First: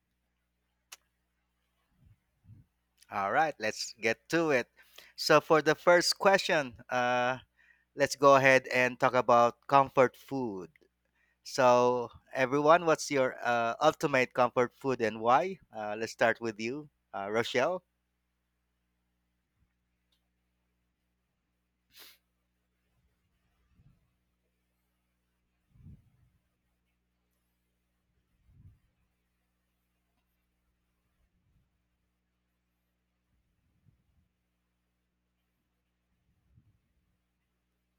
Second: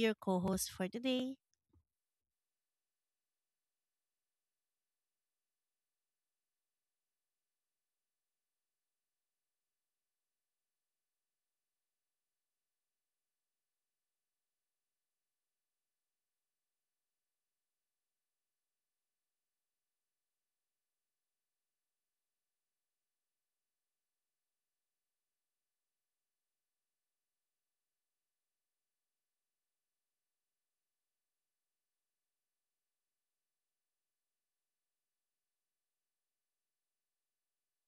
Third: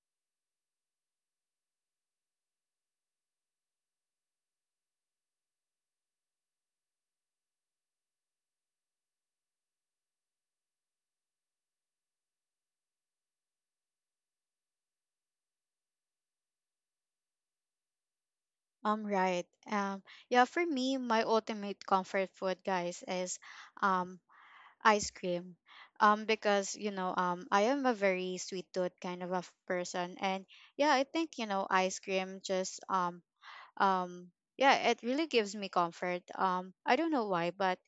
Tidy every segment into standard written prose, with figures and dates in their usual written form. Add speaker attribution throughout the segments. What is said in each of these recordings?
Speaker 1: your co-host for today.
Speaker 2: All right, let's get to it. So for the first question, let's go ahead and talk about comfort food. So, everyone, what's your ultimate comfort food and why? Let's start with you, Rochelle.
Speaker 3: Right. Yeah, for me, my ultimate comfort food, guys, is um ice cream. Because I am a very sweet tooth kind of a person, and yeah, I think, ice cream just um yeah it really gives me comfort. I don't know why, but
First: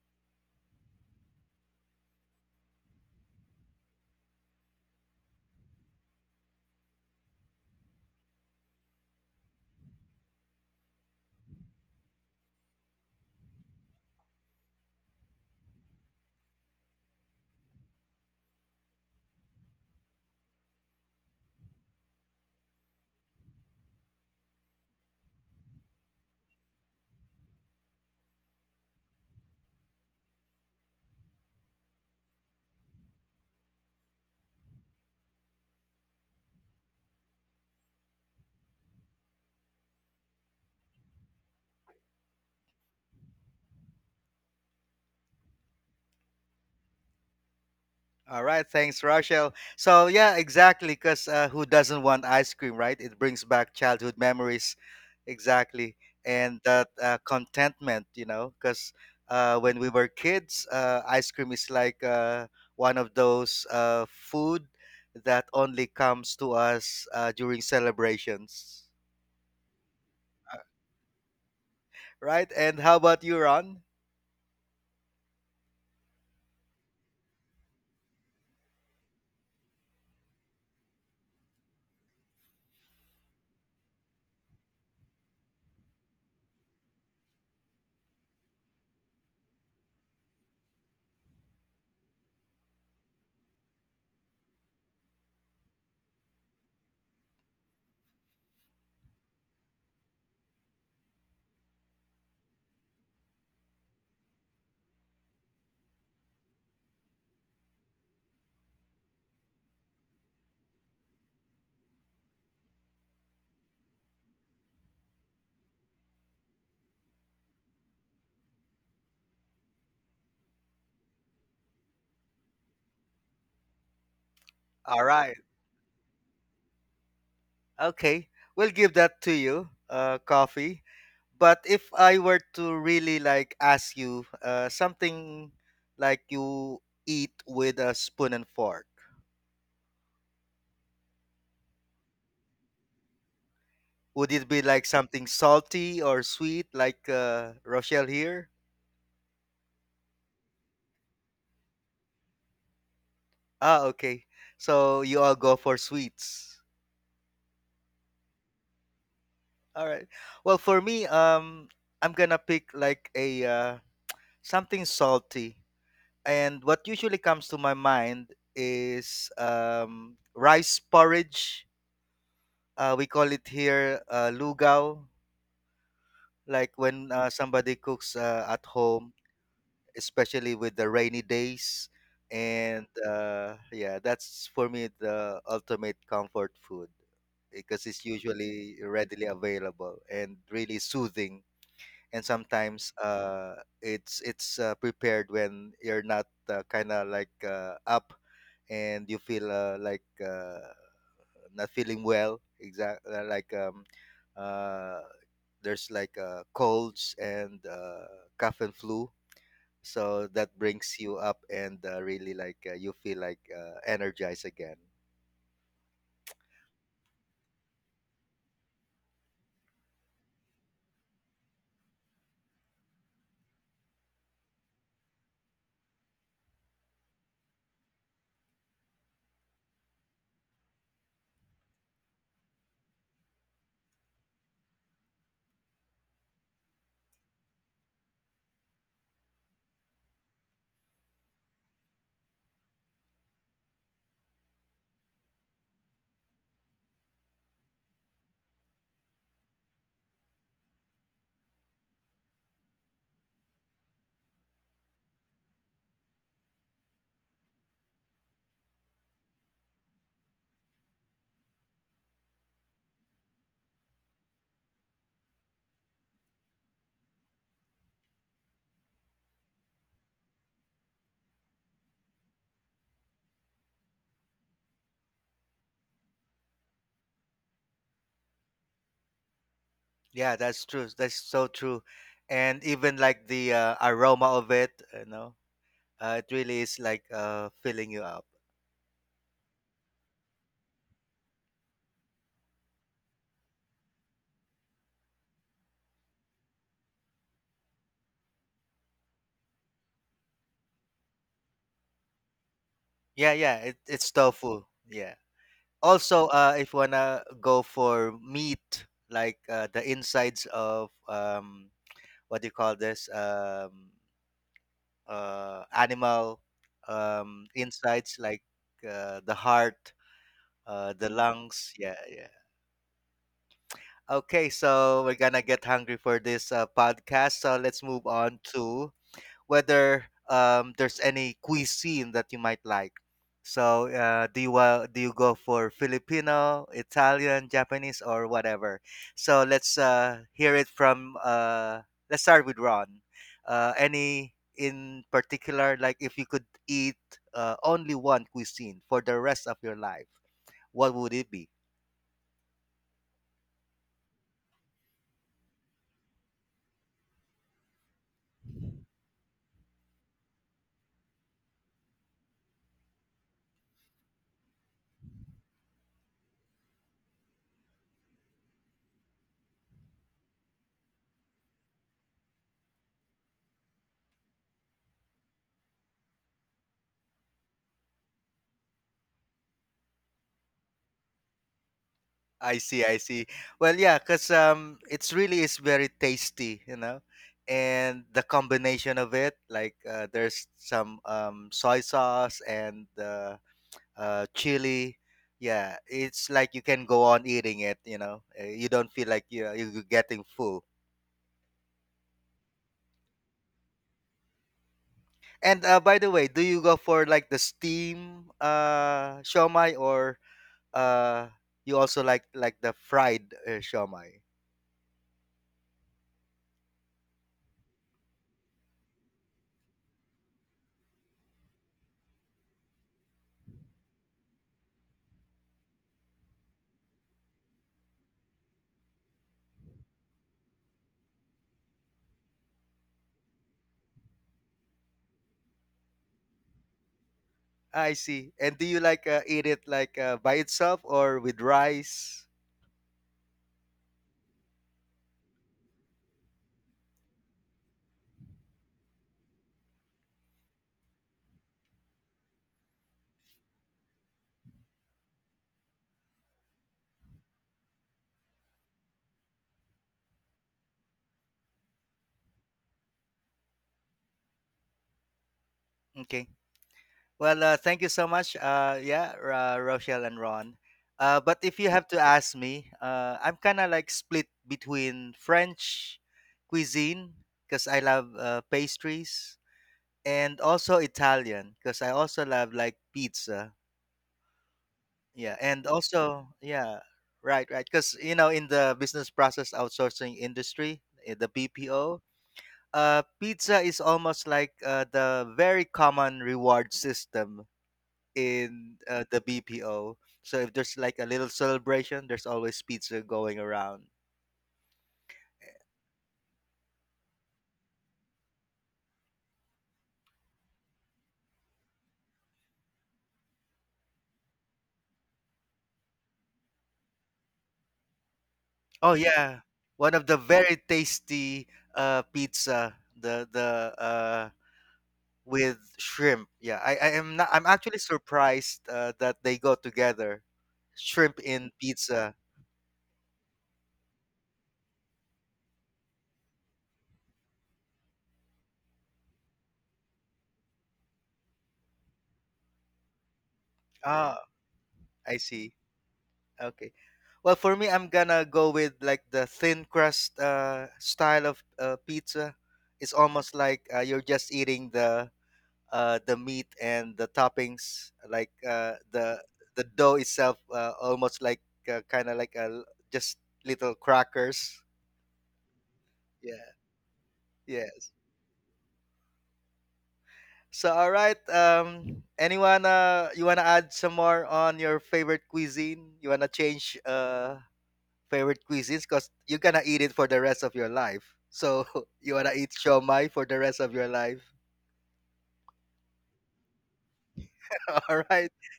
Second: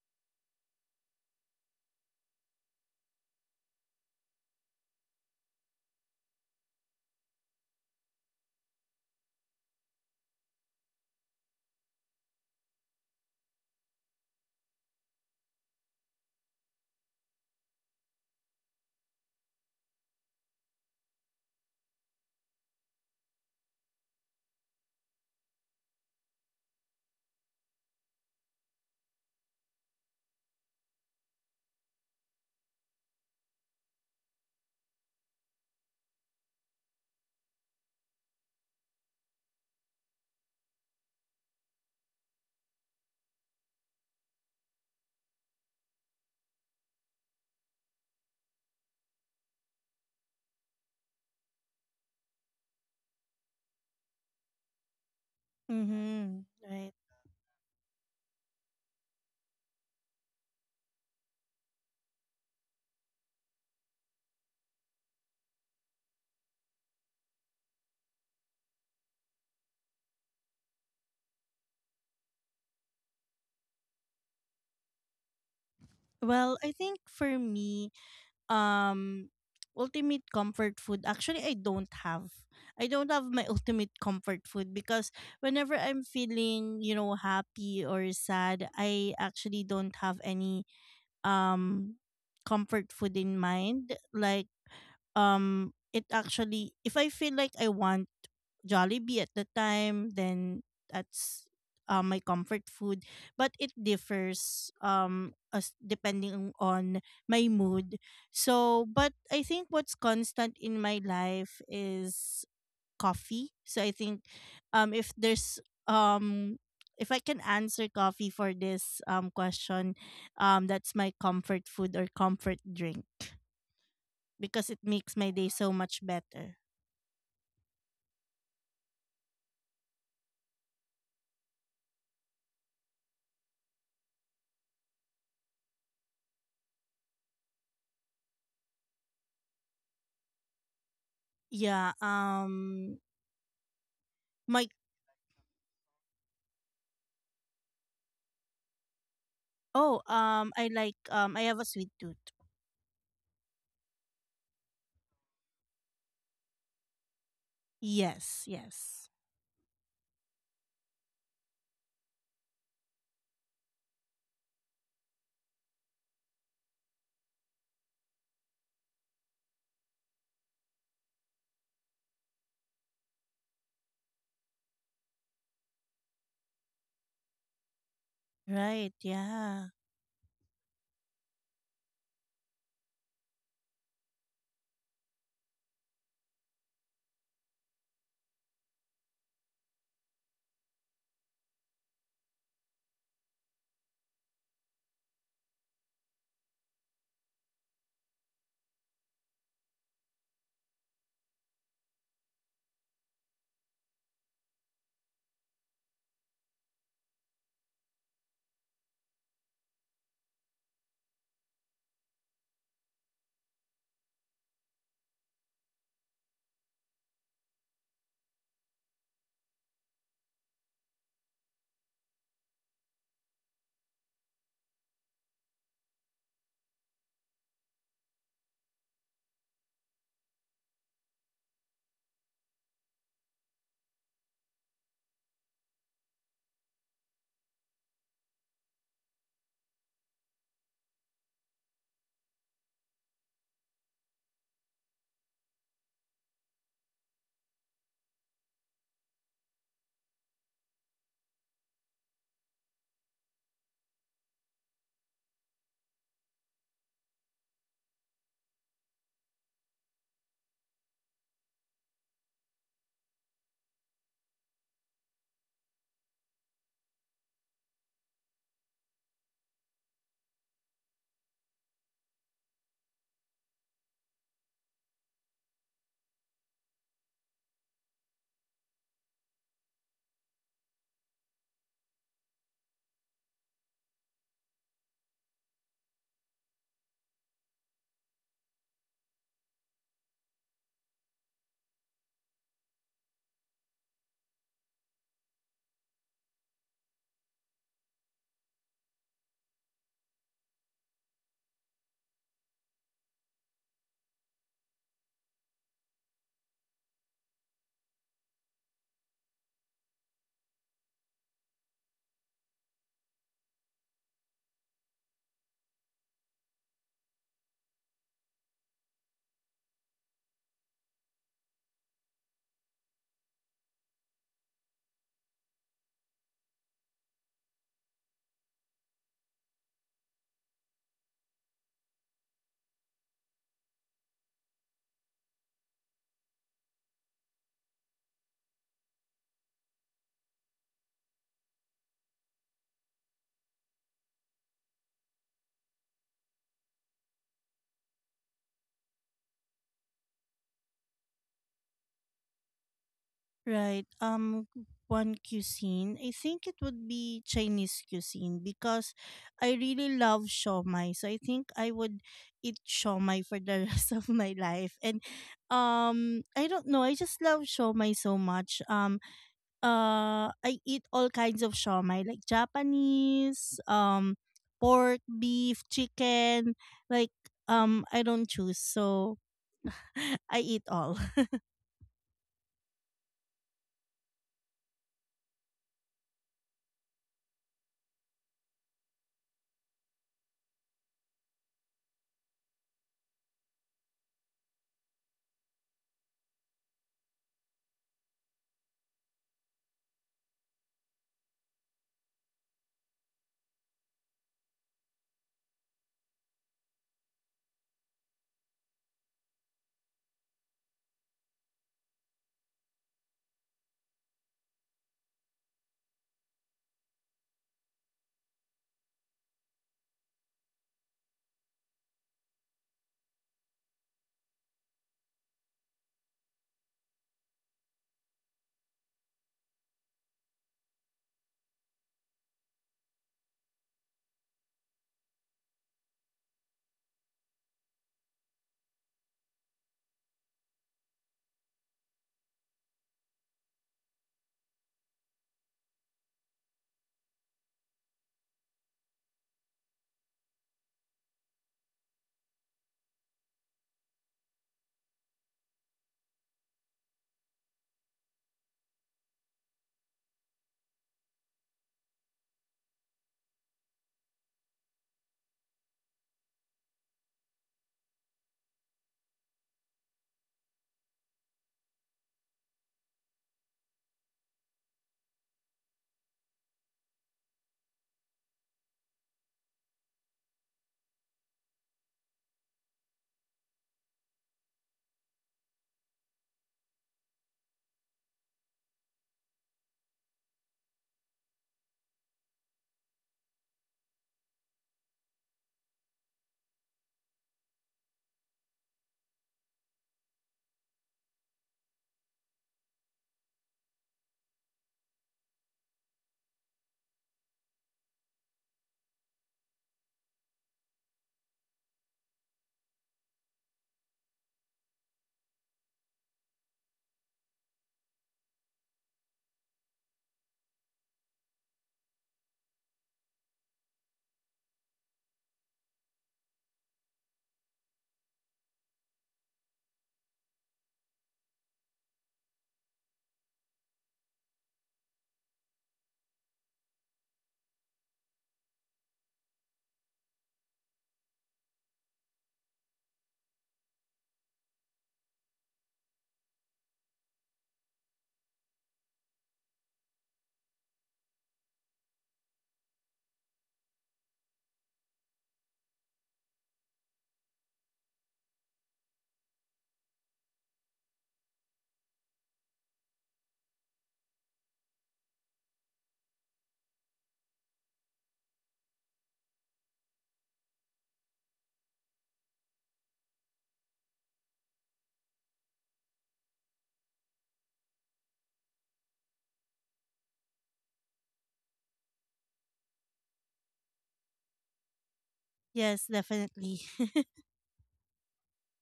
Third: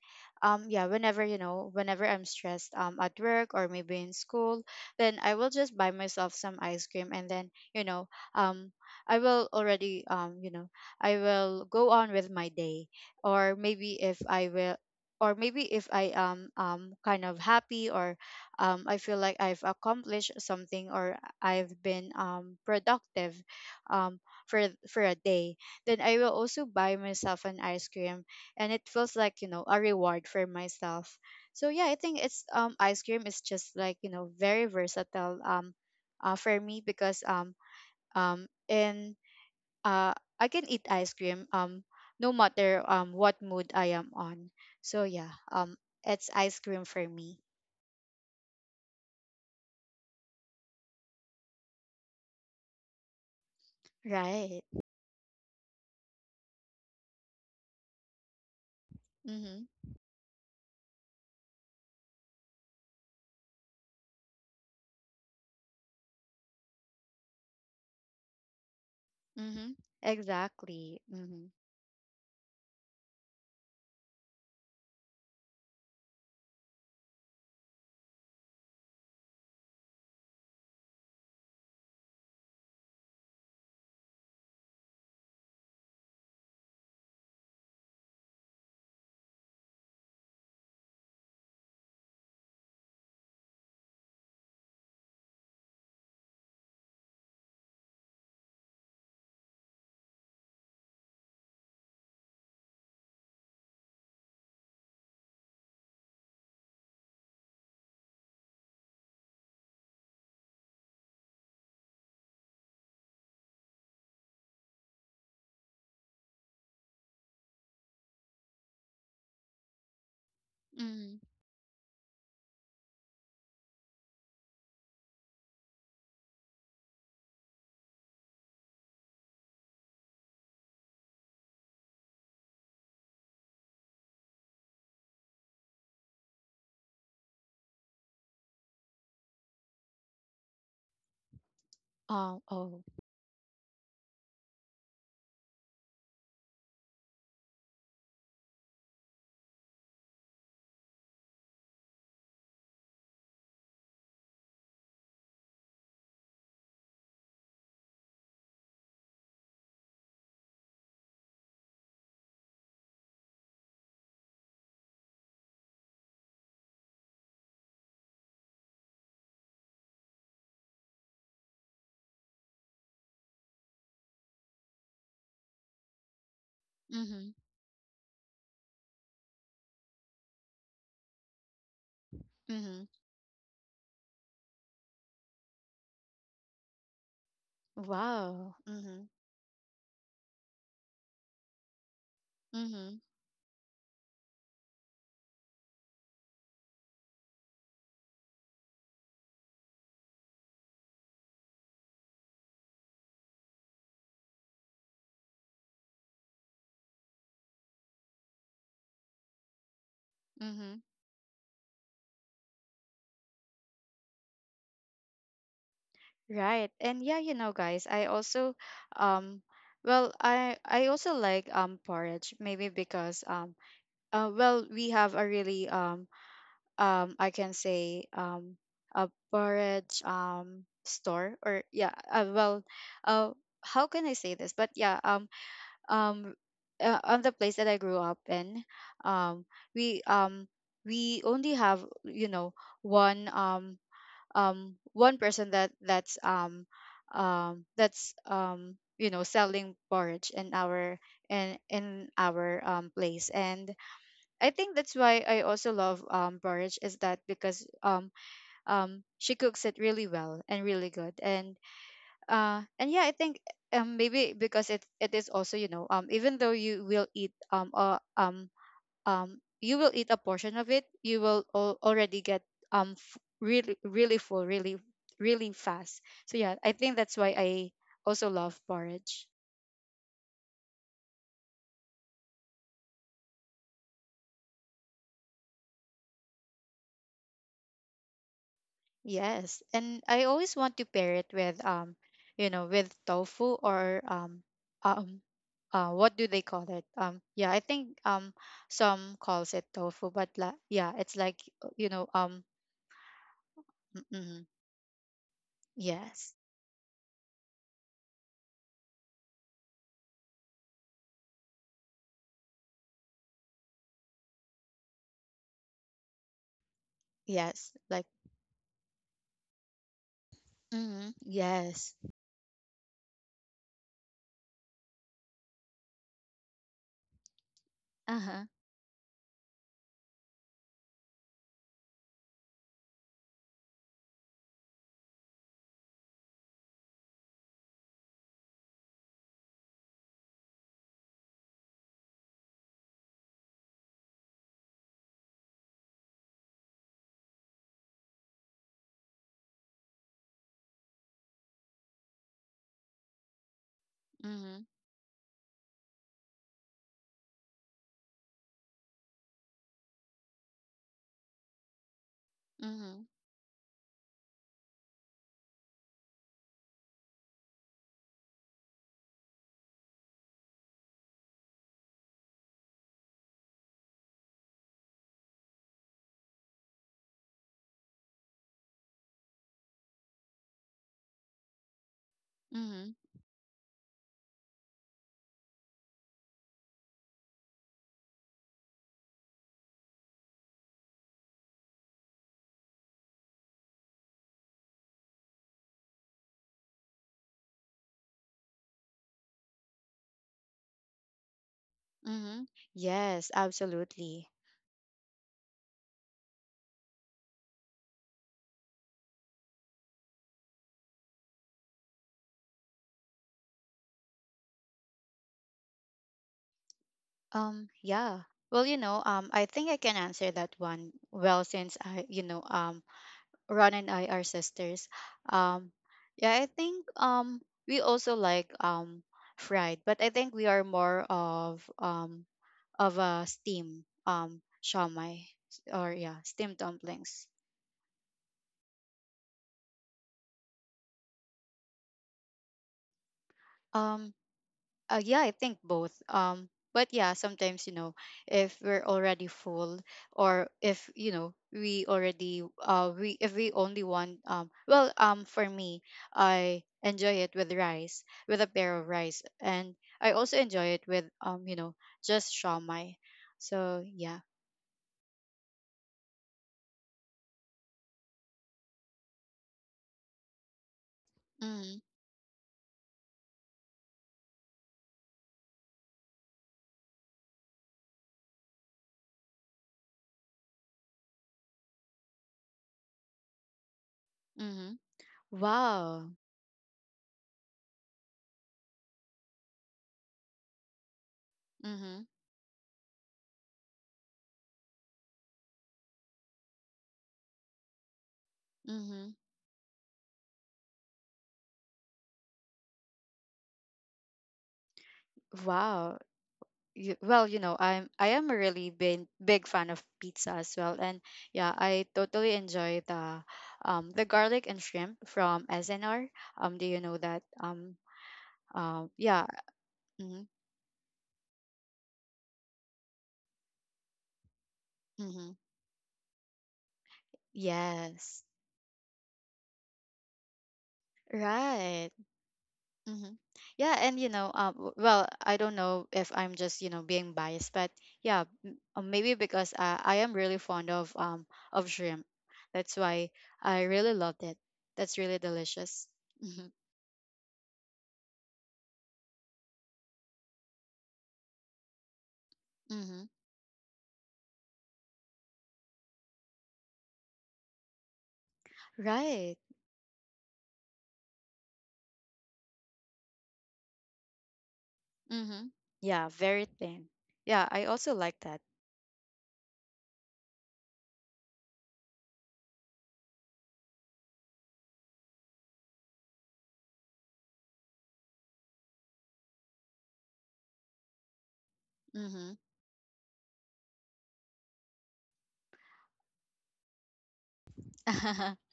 Speaker 3: yeah whenever, whenever I'm stressed at work or maybe in school, then I will just buy myself some ice cream, and then, um I will already you know I will go on with my day. Or maybe if I will or maybe if I am kind of happy, or I feel like I've accomplished something, or I've been productive um for a day, then I will also buy myself an ice cream, and it feels like a reward for myself. So yeah, I think it's ice cream is just like, very versatile for me, because and uh I can eat ice cream no matter what mood I am on. So yeah, it's ice cream for me.
Speaker 2: All right, thanks, Rochelle. So, yeah, exactly, because who doesn't want ice cream, right? It brings back childhood
Speaker 3: Right.
Speaker 2: memories, exactly,
Speaker 1: Mhm.
Speaker 2: and that
Speaker 1: Right.
Speaker 2: contentment, because
Speaker 3: Mhm.
Speaker 2: when we were kids, ice cream is like one of those food that only comes to us during celebrations,
Speaker 3: Mhm. Exactly. Mhm.
Speaker 2: right? And how about you, Ron?
Speaker 1: Well, I think for me, um ultimate comfort food actually I don't have. I don't have my ultimate comfort food because whenever I'm feeling, you know, happy or sad, I actually don't have any um comfort food in mind. Like it actually if I feel like I want Jollibee at the time, then that's my comfort food. But it differs as depending on my mood. So, but I think what's constant in my life is coffee. So I think if there's um if I can answer coffee for this question, that's my
Speaker 3: Mhm.
Speaker 1: comfort food or comfort drink because it
Speaker 2: All
Speaker 1: makes my
Speaker 2: right.
Speaker 1: day so much better.
Speaker 2: Okay. We'll give that to you, coffee. But if I were to really like ask you something like you eat with a spoon and fork,
Speaker 1: Yeah,
Speaker 3: Oh, oh.
Speaker 2: would it be
Speaker 1: my
Speaker 2: like something salty or sweet, like Rochelle here?
Speaker 1: oh, I like I have a sweet tooth.
Speaker 2: Ah, okay. So you all go for sweets.
Speaker 1: Yes, yes.
Speaker 2: All right. Well, for me, I'm gonna pick like a something salty. And what usually comes to my mind is rice porridge. We call it here lugaw, like when
Speaker 3: Mhm.
Speaker 2: somebody cooks at
Speaker 1: Right,
Speaker 2: home,
Speaker 1: yeah.
Speaker 2: especially with the rainy days. And
Speaker 3: Mhm.
Speaker 2: yeah, that's for me the ultimate comfort food because it's
Speaker 3: Wow.
Speaker 2: usually
Speaker 3: Mhm.
Speaker 2: readily available and really soothing. And sometimes
Speaker 3: Mhm.
Speaker 2: it's prepared when you're not kind of like up and you feel like not feeling well exact like uh, there's like colds and cough and flu, so that
Speaker 3: Mm-hmm.
Speaker 2: brings you up and really like you feel like energized again.
Speaker 3: Right. And yeah, guys, I also um I also like porridge, maybe because we have a really I can say a porridge store, or yeah, uh how can I say this? But yeah, um on the place that I grew up in, um we um we only have, you know, one um one person that that's selling porridge in our place, and I think that's why I also love porridge is that, because she cooks it really well and really good. And I think maybe because it is also, you know, even though you will eat a portion of it, you will already get really really full really really fast. So yeah, I think that's why I also love porridge.
Speaker 2: Yeah, that's true, that's so true. And even like the aroma of it, you know it really is like filling you up.
Speaker 3: Yes, and I always want to pair it with tofu or um what do they call it? Yeah I think Some calls it tofu, but yeah, it's like,
Speaker 2: Yeah, yeah, it,
Speaker 3: mm,
Speaker 2: it's
Speaker 3: mm,
Speaker 2: tofu. Yeah. Also,
Speaker 3: yes,
Speaker 2: if you wanna go for meat, like the insides of what do you call this? Animal
Speaker 3: yes, like,
Speaker 2: insides, like the heart, the
Speaker 3: mm,
Speaker 2: lungs.
Speaker 3: yes.
Speaker 2: Yeah, yeah. Okay, so we're gonna get hungry for this podcast. So let's move on
Speaker 3: Uh-huh.
Speaker 2: to whether there's any cuisine that you might like. So, do you go for Filipino, Italian, Japanese, or whatever? So let's hear it from. Let's start with Ron. Any in particular, like if you could eat only one cuisine for the rest of your life, what would it be?
Speaker 1: Right.
Speaker 3: Mhm.
Speaker 1: One cuisine, I think it would be Chinese cuisine because I really love shawmai. So I think I would eat
Speaker 3: Mm-hmm.
Speaker 1: shawmai for the rest of my life. And I don't know, I just love shawmai so much. I eat all kinds of shawmai like Japanese, pork, beef, chicken, like I don't choose. So I eat all.
Speaker 2: I see,
Speaker 3: Mm-hmm.
Speaker 2: I see. Well, yeah, because it's really is very tasty, you know, and the combination of it, like there's some soy sauce and chili. Yeah, it's like you can go on eating it, you know. You don't feel like you're getting full.
Speaker 3: Mm-hmm. Yes, absolutely.
Speaker 2: And by the way, do you go for like the steam shomai or uh, you also like the fried shomai?
Speaker 3: Yeah. Well, I think I can answer that one well, since Ron and I are sisters. Um, yeah, I think we also like fried, but I think we are more of a steam shawmai, or yeah, steam dumplings.
Speaker 2: I see. And do you like eat it like by itself or with rice?
Speaker 3: Um, yeah, I think both. But yeah, sometimes, you know, if we're already full, or if you know we already we if we only want, for me, I enjoy it with rice, with a pair of rice, and I also enjoy it with just shawmai. So yeah.
Speaker 2: Okay. Well, thank you so much. Yeah, Rochelle and Ron. But
Speaker 3: Mm-hmm.
Speaker 2: if you have to ask me, I'm kind of like split between French cuisine because I love pastries and also Italian because I also love like pizza.
Speaker 3: Mm-hmm.
Speaker 2: Yeah, and
Speaker 3: Wow.
Speaker 2: also yeah, right, right. Because you know, in the business process outsourcing industry, the BPO,
Speaker 3: Mm-hmm.
Speaker 2: pizza is almost like the very common reward system in
Speaker 3: Mm-hmm.
Speaker 2: the BPO. So if there's like a little celebration, there's always pizza going around.
Speaker 3: Wow. you, well, you know, I'm I am a really big big fan of pizza as well, and yeah, I totally enjoy the garlic and shrimp from SNR. Do you know that?
Speaker 2: Oh
Speaker 3: Yeah.
Speaker 2: yeah, one of the
Speaker 3: Mm-hmm,
Speaker 2: very tasty pizza, the
Speaker 3: mm-hmm,
Speaker 2: with shrimp. Yeah, I am not. I'm actually
Speaker 3: yes,
Speaker 2: surprised that they go together, shrimp in
Speaker 3: right,
Speaker 2: pizza.
Speaker 3: mm-hmm, yeah. And, you know, I don't know if I'm just, you know, being biased, but yeah, maybe because I am really fond of shrimp, that's why I really
Speaker 2: Ah,
Speaker 3: loved it. That's
Speaker 2: I
Speaker 3: really
Speaker 2: see.
Speaker 3: delicious. Mm-hmm.
Speaker 2: Okay. Well, for me, I'm gonna go with like the thin crust style of pizza. It's
Speaker 3: Mm-hmm.
Speaker 2: almost like you're just eating the meat and the toppings, like
Speaker 3: Right.
Speaker 2: the dough itself, almost like kind of like a just little crackers.
Speaker 3: Mm-hmm. Yeah, very
Speaker 2: Yeah.
Speaker 3: thin. Yeah, I
Speaker 2: Yes.
Speaker 3: also like that.
Speaker 2: So, all right. Anyone? You wanna add some more on your favorite cuisine? You wanna change? Favorite cuisines because you're gonna eat it for the rest of your life. So you wanna
Speaker 3: Mm-hmm.
Speaker 2: eat shomai for the rest of your life.
Speaker 1: Yes, definitely.
Speaker 2: All right.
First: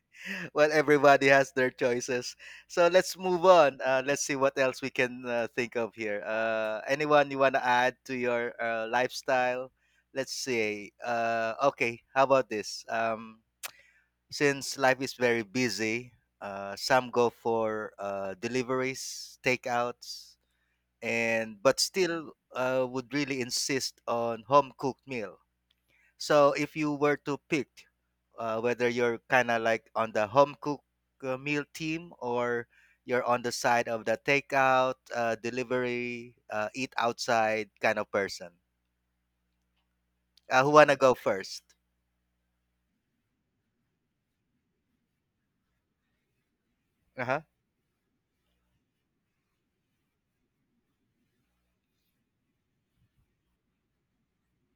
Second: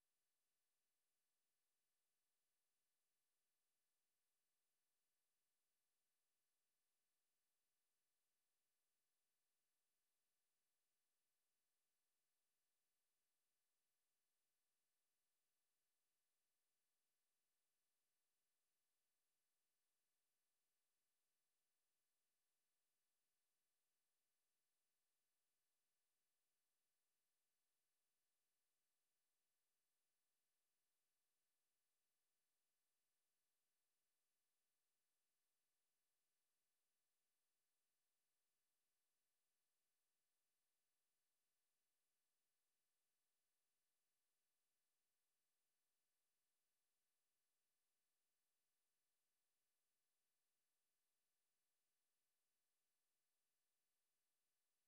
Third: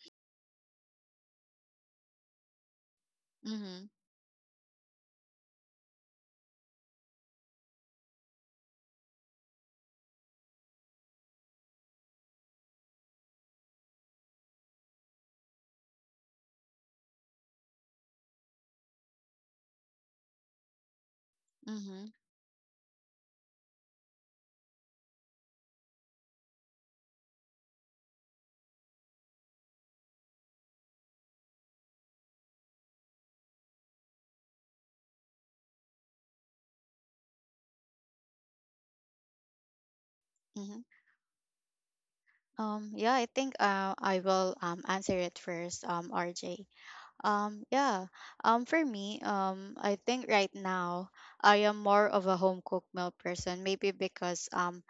Speaker 2: Well, everybody has their choices. So let's move on.
Speaker 3: Mm-hmm.
Speaker 2: Let's see what else we can think of here. Anyone you wanna add to your lifestyle? Let's see. Okay. How about this? Since life is very busy, some go for deliveries, takeouts. And but
Speaker 3: Mm-hmm.
Speaker 2: still would really insist on home cooked meal. So if you were to pick whether you're kind of like on the home cook meal team or you're on the side of the takeout, delivery, eat outside kind of person. Who
Speaker 3: Mm-hmm.
Speaker 2: wanna go first?
Speaker 3: Yeah, I think I will answer it first, RJ.
Speaker 2: Uh huh.
Speaker 3: Yeah, for me, I think right now I am more of a home cooked meal person, maybe because,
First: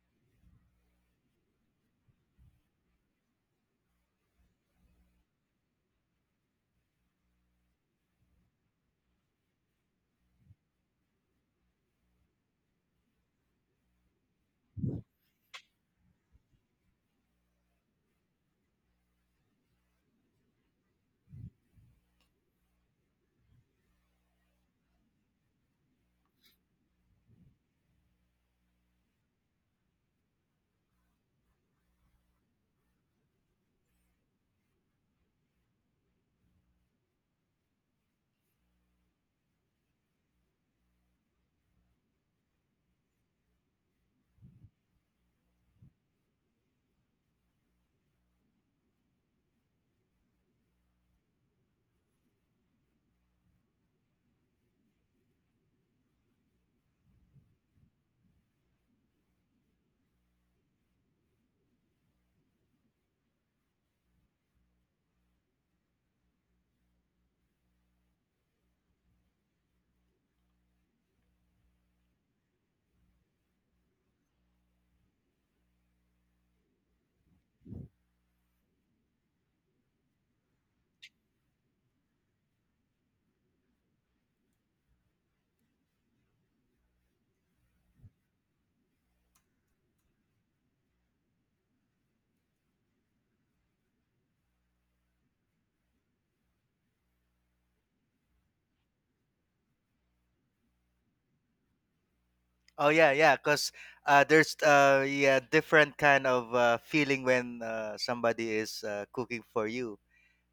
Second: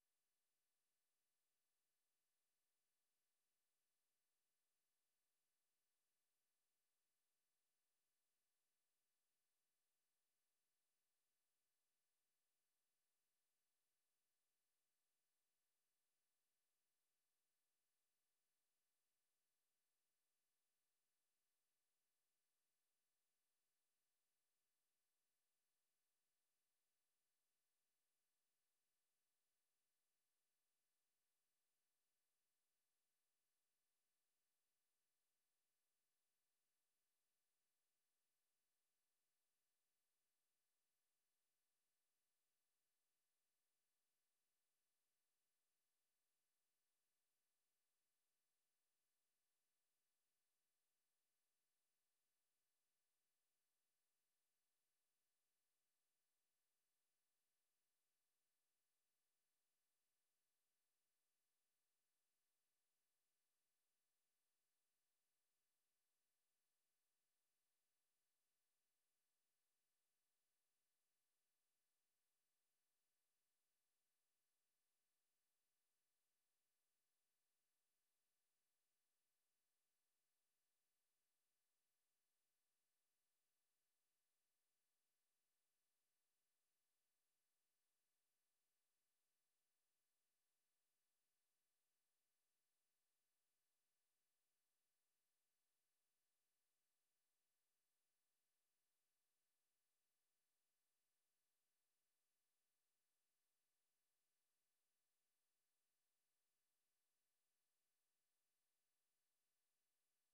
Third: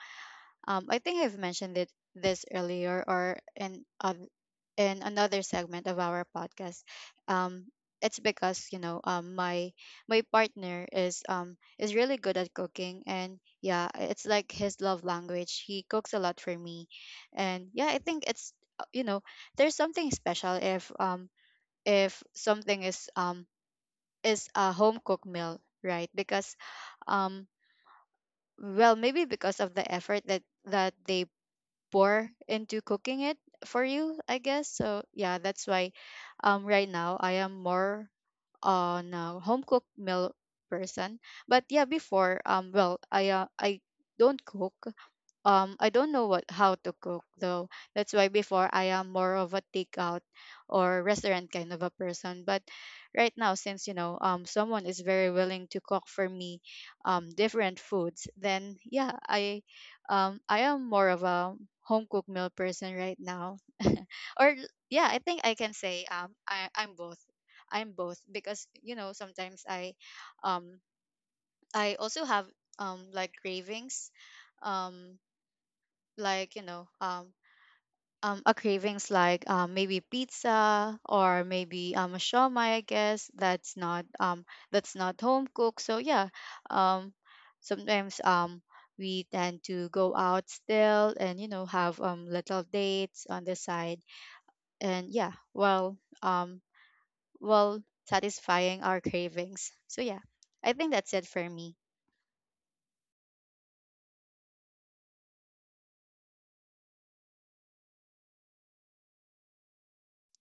Speaker 3: I think I've mentioned it this earlier, or in another segment of our podcast. Um, it's because, you know, my partner is really good at cooking, and yeah, it's like his love language, he cooks a lot for me, and yeah, I think it's you know, there's something special if something is a home cooked meal, right? Because um maybe because of the effort that they pour into cooking it for you, I guess. So yeah, that's why right now I am more on a home cooked meal person. But yeah, before, I don't cook. I don't know what how to cook, though. That's why before I am more of a takeout or restaurant kind of a person. But right now, since, you know, someone is very willing to cook for me different foods, then yeah, I am more of a home cooked meal person right now. Or yeah, I think I can say I'm both. I'm both because, you know, sometimes um I also have like cravings. Um like, you know, a cravings, like maybe pizza, or maybe a shawmai, I guess that's not, home cooked. So yeah, um sometimes, we tend to go out still, and, you know, have little dates on the side, and yeah, um well satisfying our cravings. So yeah, I think that's it for me.
Speaker 2: Oh yeah, yeah. Cause there's yeah different kind of feeling when somebody is cooking for you,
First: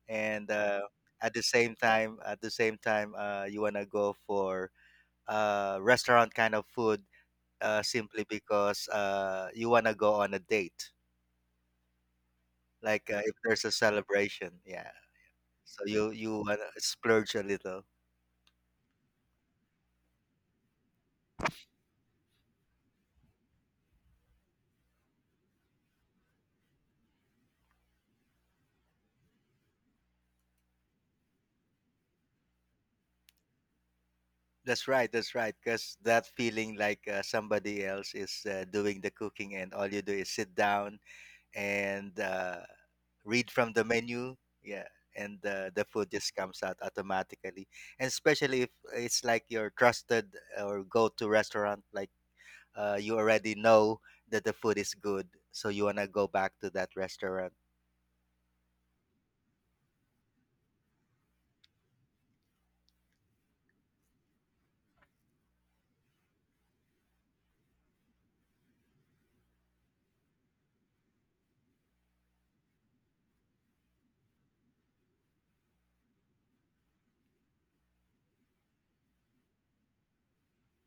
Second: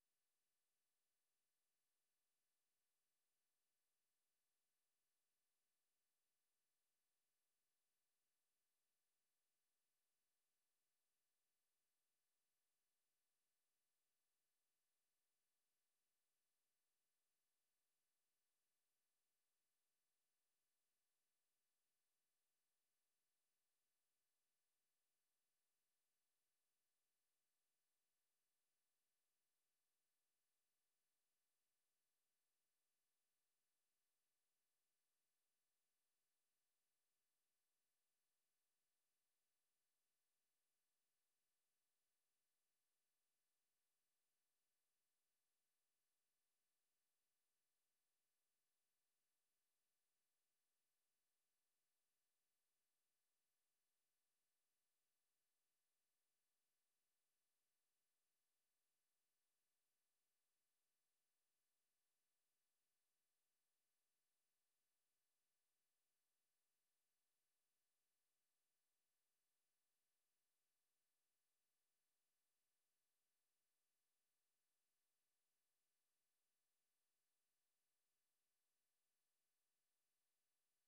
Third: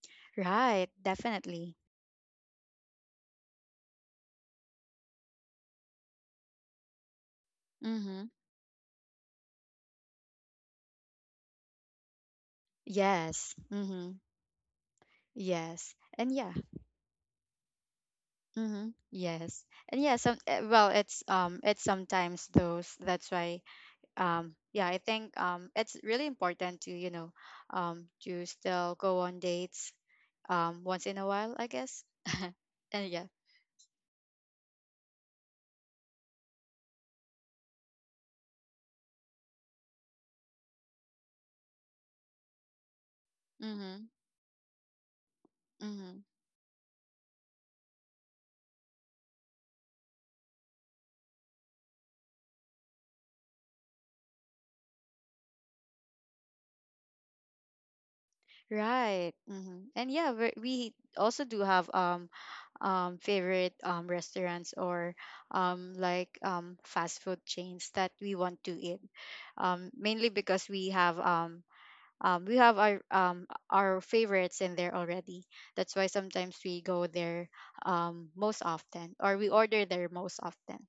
Speaker 2: and
Speaker 3: Right,
Speaker 2: at the same
Speaker 3: definitely.
Speaker 2: time at the same time you want to go for restaurant kind of food,
Speaker 3: Mm-hmm.
Speaker 2: simply because you want to go on a date, like if
Speaker 3: Yes.
Speaker 2: there's a
Speaker 3: Mm-hmm.
Speaker 2: celebration, yeah, so
Speaker 3: Yes.
Speaker 2: you
Speaker 3: And yeah.
Speaker 2: want to splurge a little.
Speaker 3: Mm-hmm. Yes. And yeah, it's sometimes those, that's why yeah, I think it's really important to still go on dates once in a while, I guess. And yeah.
Speaker 2: That's right, that's right, because that feeling like somebody else is doing the cooking and all you do is sit down and read from the
Speaker 3: Mm-hmm.
Speaker 2: menu. Yeah, and the food
Speaker 3: Mm-hmm.
Speaker 2: just comes out automatically. And especially if it's like your trusted or go-to restaurant, like you already know that the food is good, so you wanna go back to that restaurant.
Speaker 3: Right. Mm-hmm. And yeah, we also do have favorite restaurants, or like fast food chains that we want to eat, mainly because we have our favorites in there already. That's why sometimes we go there, most often, or we order there most often.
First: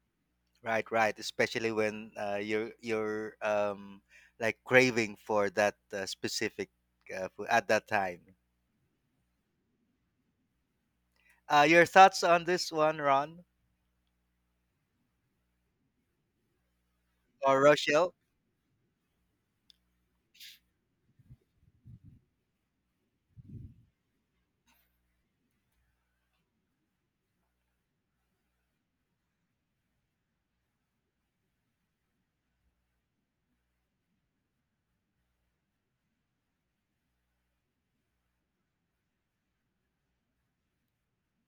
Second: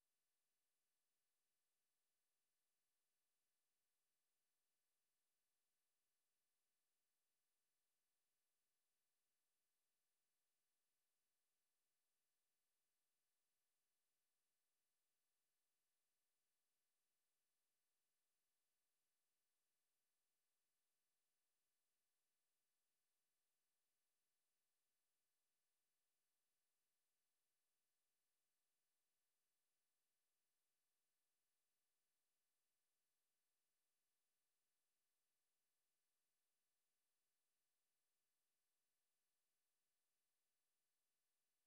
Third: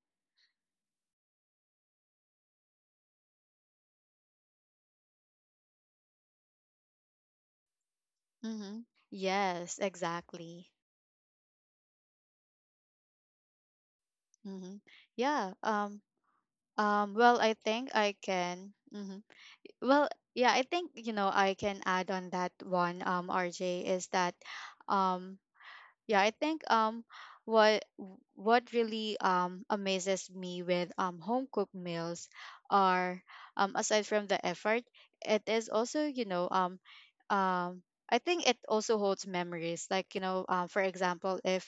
Speaker 2: Right, right. Especially when you're like craving for that specific food at that time.
Speaker 3: Mm-hmm. Yes, exactly.
Speaker 2: Your thoughts on this one, Ron
Speaker 3: Mm-hmm. Yeah. Well, I
Speaker 2: or
Speaker 3: think I
Speaker 2: Rochelle?
Speaker 3: can. Mm-hmm. Well, yeah. I think, you know, I can add on that one. RJ is that, um, yeah, I think what what really amazes me with home cooked meals are, aside from the effort, it is also, you know, um I think it also holds memories. Like, you know, for example, if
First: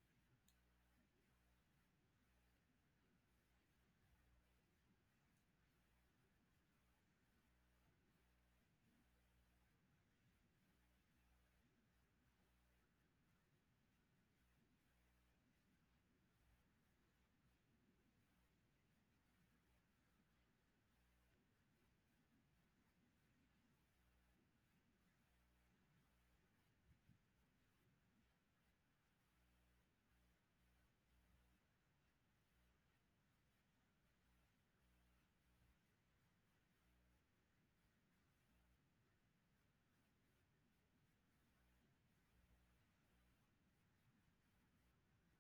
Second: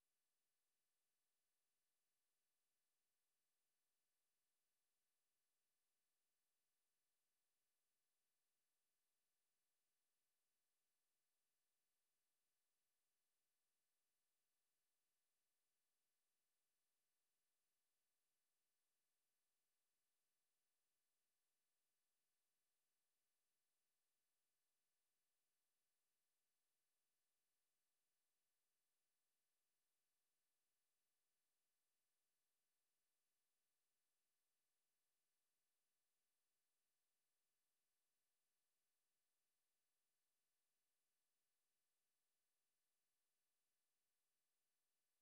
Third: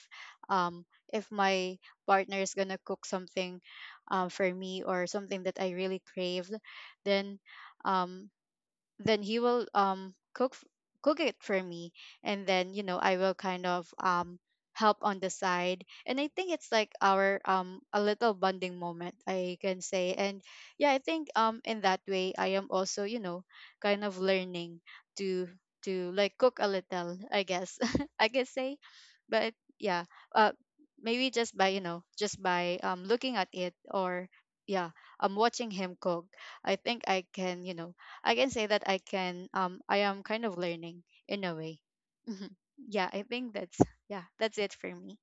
Speaker 3: um my partner is gonna cook something for me, or something that I really craved, then um he will cook it for me, and then, you know, I will kind of help on the side, and I think it's like our a little bonding moment, I can say. And yeah, I think in that way, I am also, you know, kind of learning to to like cook a little, I guess, I can say. But yeah, uh maybe just by, you know, just by looking at it, or yeah, I'm watching him cook. I think I can, you know, I can say that I can I am kind of learning in a way. Hmm. Yeah, I think that's it for me.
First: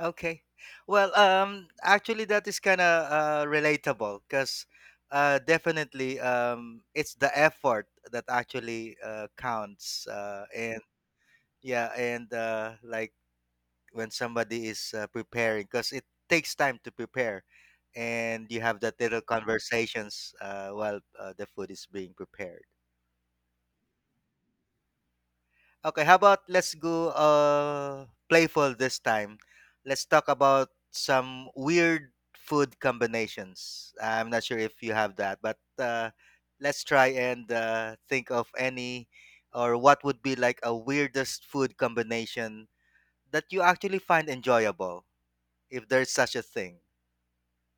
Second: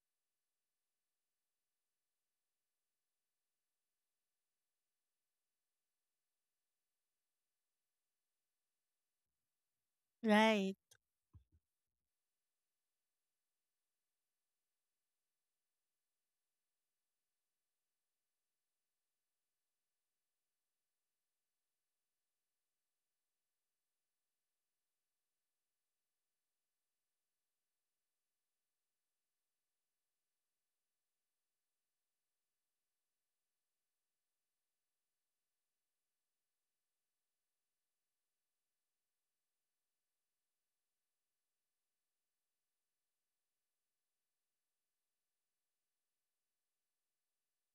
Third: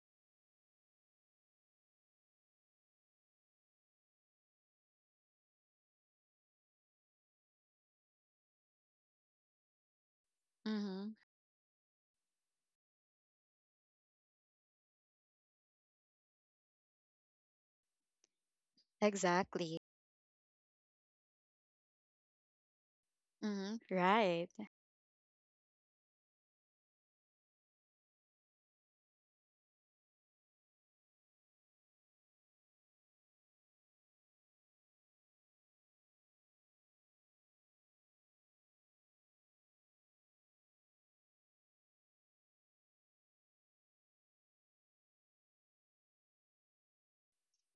Speaker 2: Okay. Well, actually, that is kind of relatable because definitely it's the effort that actually counts. Uh,
Speaker 1: Right.
Speaker 2: and
Speaker 3: Mm-hmm.
Speaker 2: yeah, and like when somebody is preparing, because it takes time to prepare, and you have that little
Speaker 3: Exactly.
Speaker 2: conversations while the food is being prepared.
Speaker 3: Mm-hmm. Right.
Speaker 2: Okay, how about let's go playful this time. Let's talk about some weird food combinations. I'm not sure if you have that, but let's try and think of any or what would be like a weirdest food combination that you actually find enjoyable, if there's such a thing.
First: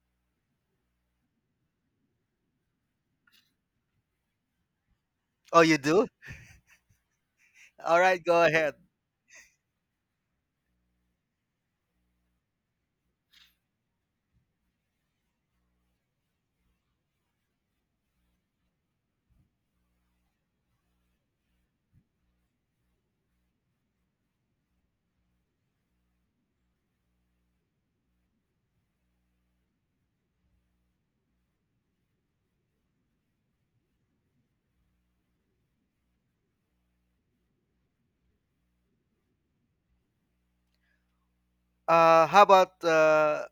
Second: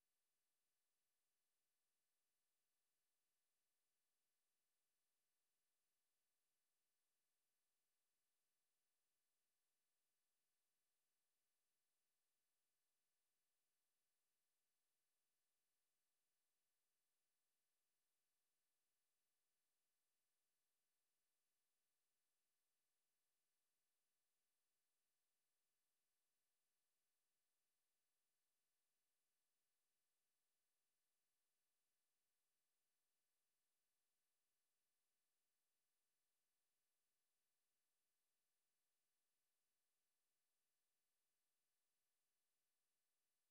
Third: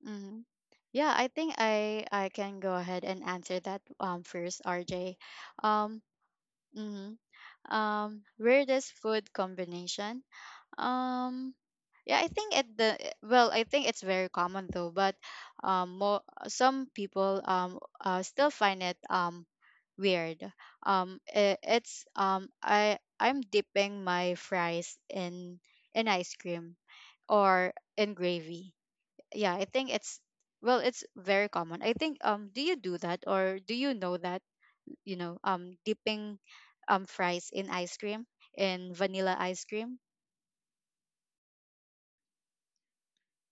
Speaker 3: Mm-hmm. Yeah, I think I can go ahead and answer that first, RJ.
Speaker 2: Oh, you
Speaker 3: Um,
Speaker 2: do?
Speaker 3: mm-hmm.
Speaker 2: All right, go ahead.
Speaker 3: Weirdest food combination. Um. Yeah, I think at the eh, well, I think it's very common, though, but more some people still find it weird. I I'm dipping my fries in ice cream, or in gravy. Yeah, I think it's very common. I think, do you do that, or do you know that, dipping fries in ice cream, in vanilla ice cream?
Speaker 2: How about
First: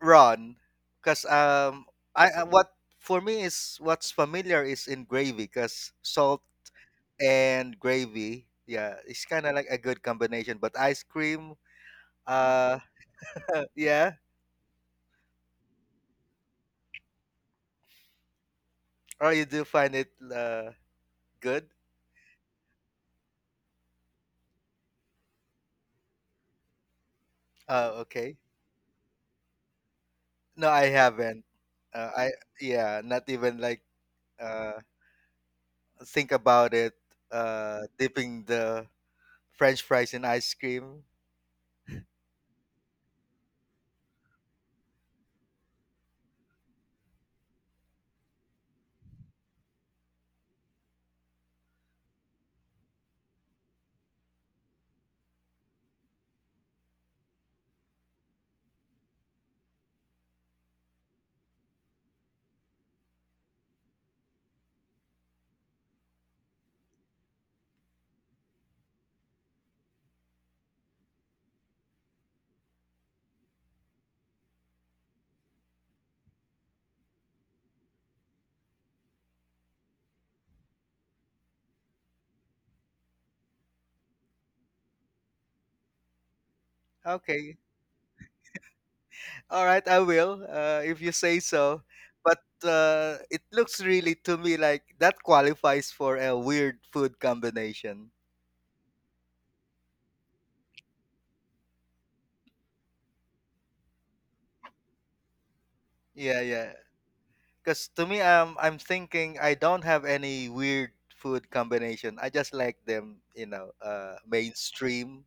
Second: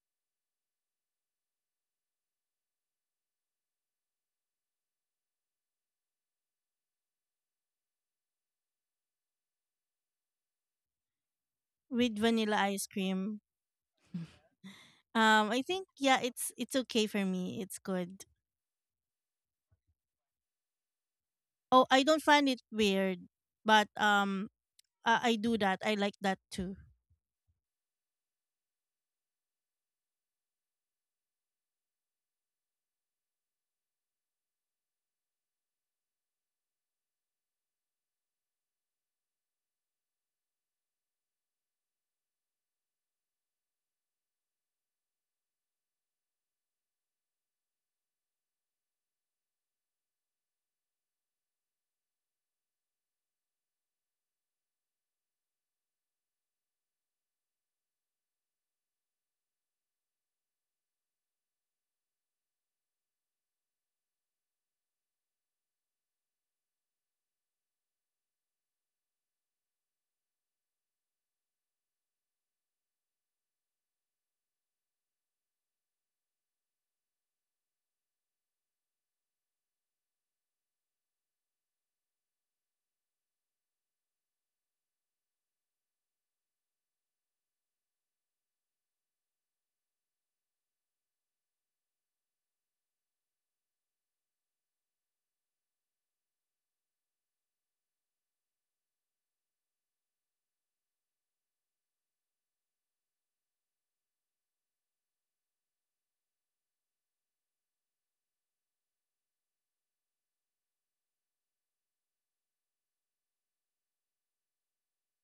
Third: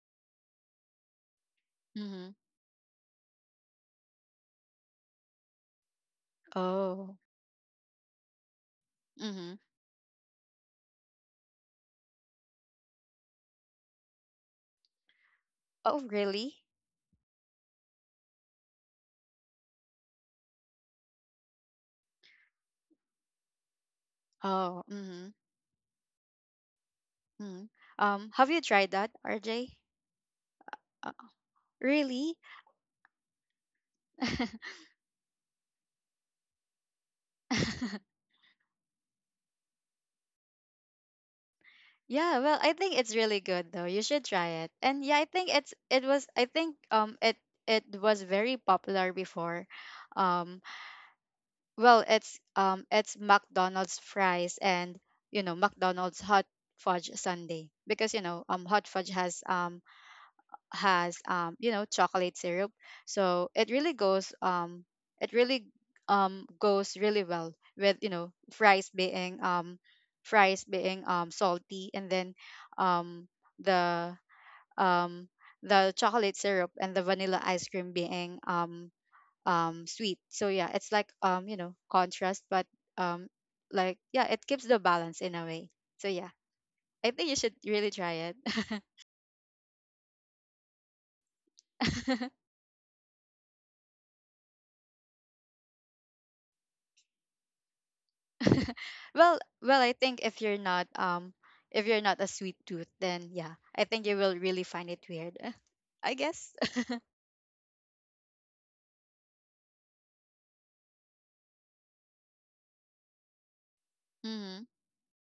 Speaker 2: Ron, because
Speaker 3: Mm-hmm.
Speaker 2: I what for me is what's familiar is in gravy, because salt
Speaker 3: Oh.
Speaker 2: and gravy, yeah, it's kind
Speaker 3: Mm-hmm.
Speaker 2: of like a good combination. But ice cream,
Speaker 1: With vanilla
Speaker 2: uh,
Speaker 1: ice cream.
Speaker 2: yeah,
Speaker 1: I think
Speaker 3: Oh,
Speaker 1: yeah, it's
Speaker 3: really?
Speaker 1: it's okay for me. It's good.
Speaker 2: or you do find it good?
Speaker 1: Oh, I don't find it weird, but um
Speaker 3: Oh. Mm-hmm.
Speaker 1: I, I do that. I like that too.
Speaker 3: mm
Speaker 2: Oh, okay.
Speaker 3: Have you tried that, RJ?
Speaker 2: No, I
Speaker 3: Uh,
Speaker 2: haven't. I
Speaker 3: Really?
Speaker 2: yeah, not even like uh think about it. Uh, dipping the French fries in ice cream.
Speaker 3: Yeah. Well, I think it's really good, though. You should try it. And yeah, I think it was very popular before. Um, well, it's McDonald's fries and you know McDonald's hot fudge sundae, because you know hot fudge has you know chocolate syrup, so it really goes really well with you know fries being salty, and then um the um the chocolate syrup and the vanilla ice cream being sweet. So yeah, it's like you know contrast, but um like yeah, it keeps the balance in a way, so yeah, I think you should
Speaker 2: Okay.
Speaker 3: really try it.
Speaker 2: All right, I will, if you say so. But it looks really to me like that qualifies for a weird food combination.
Speaker 3: Well, I think if you're not a sweet tooth, then yeah, I think you will really find it weird. I
Speaker 2: Yeah,
Speaker 3: guess.
Speaker 2: yeah. Because to me, I'm thinking I don't have any weird food combination. I just like them, you know,
Speaker 3: hmm.
Speaker 2: mainstream.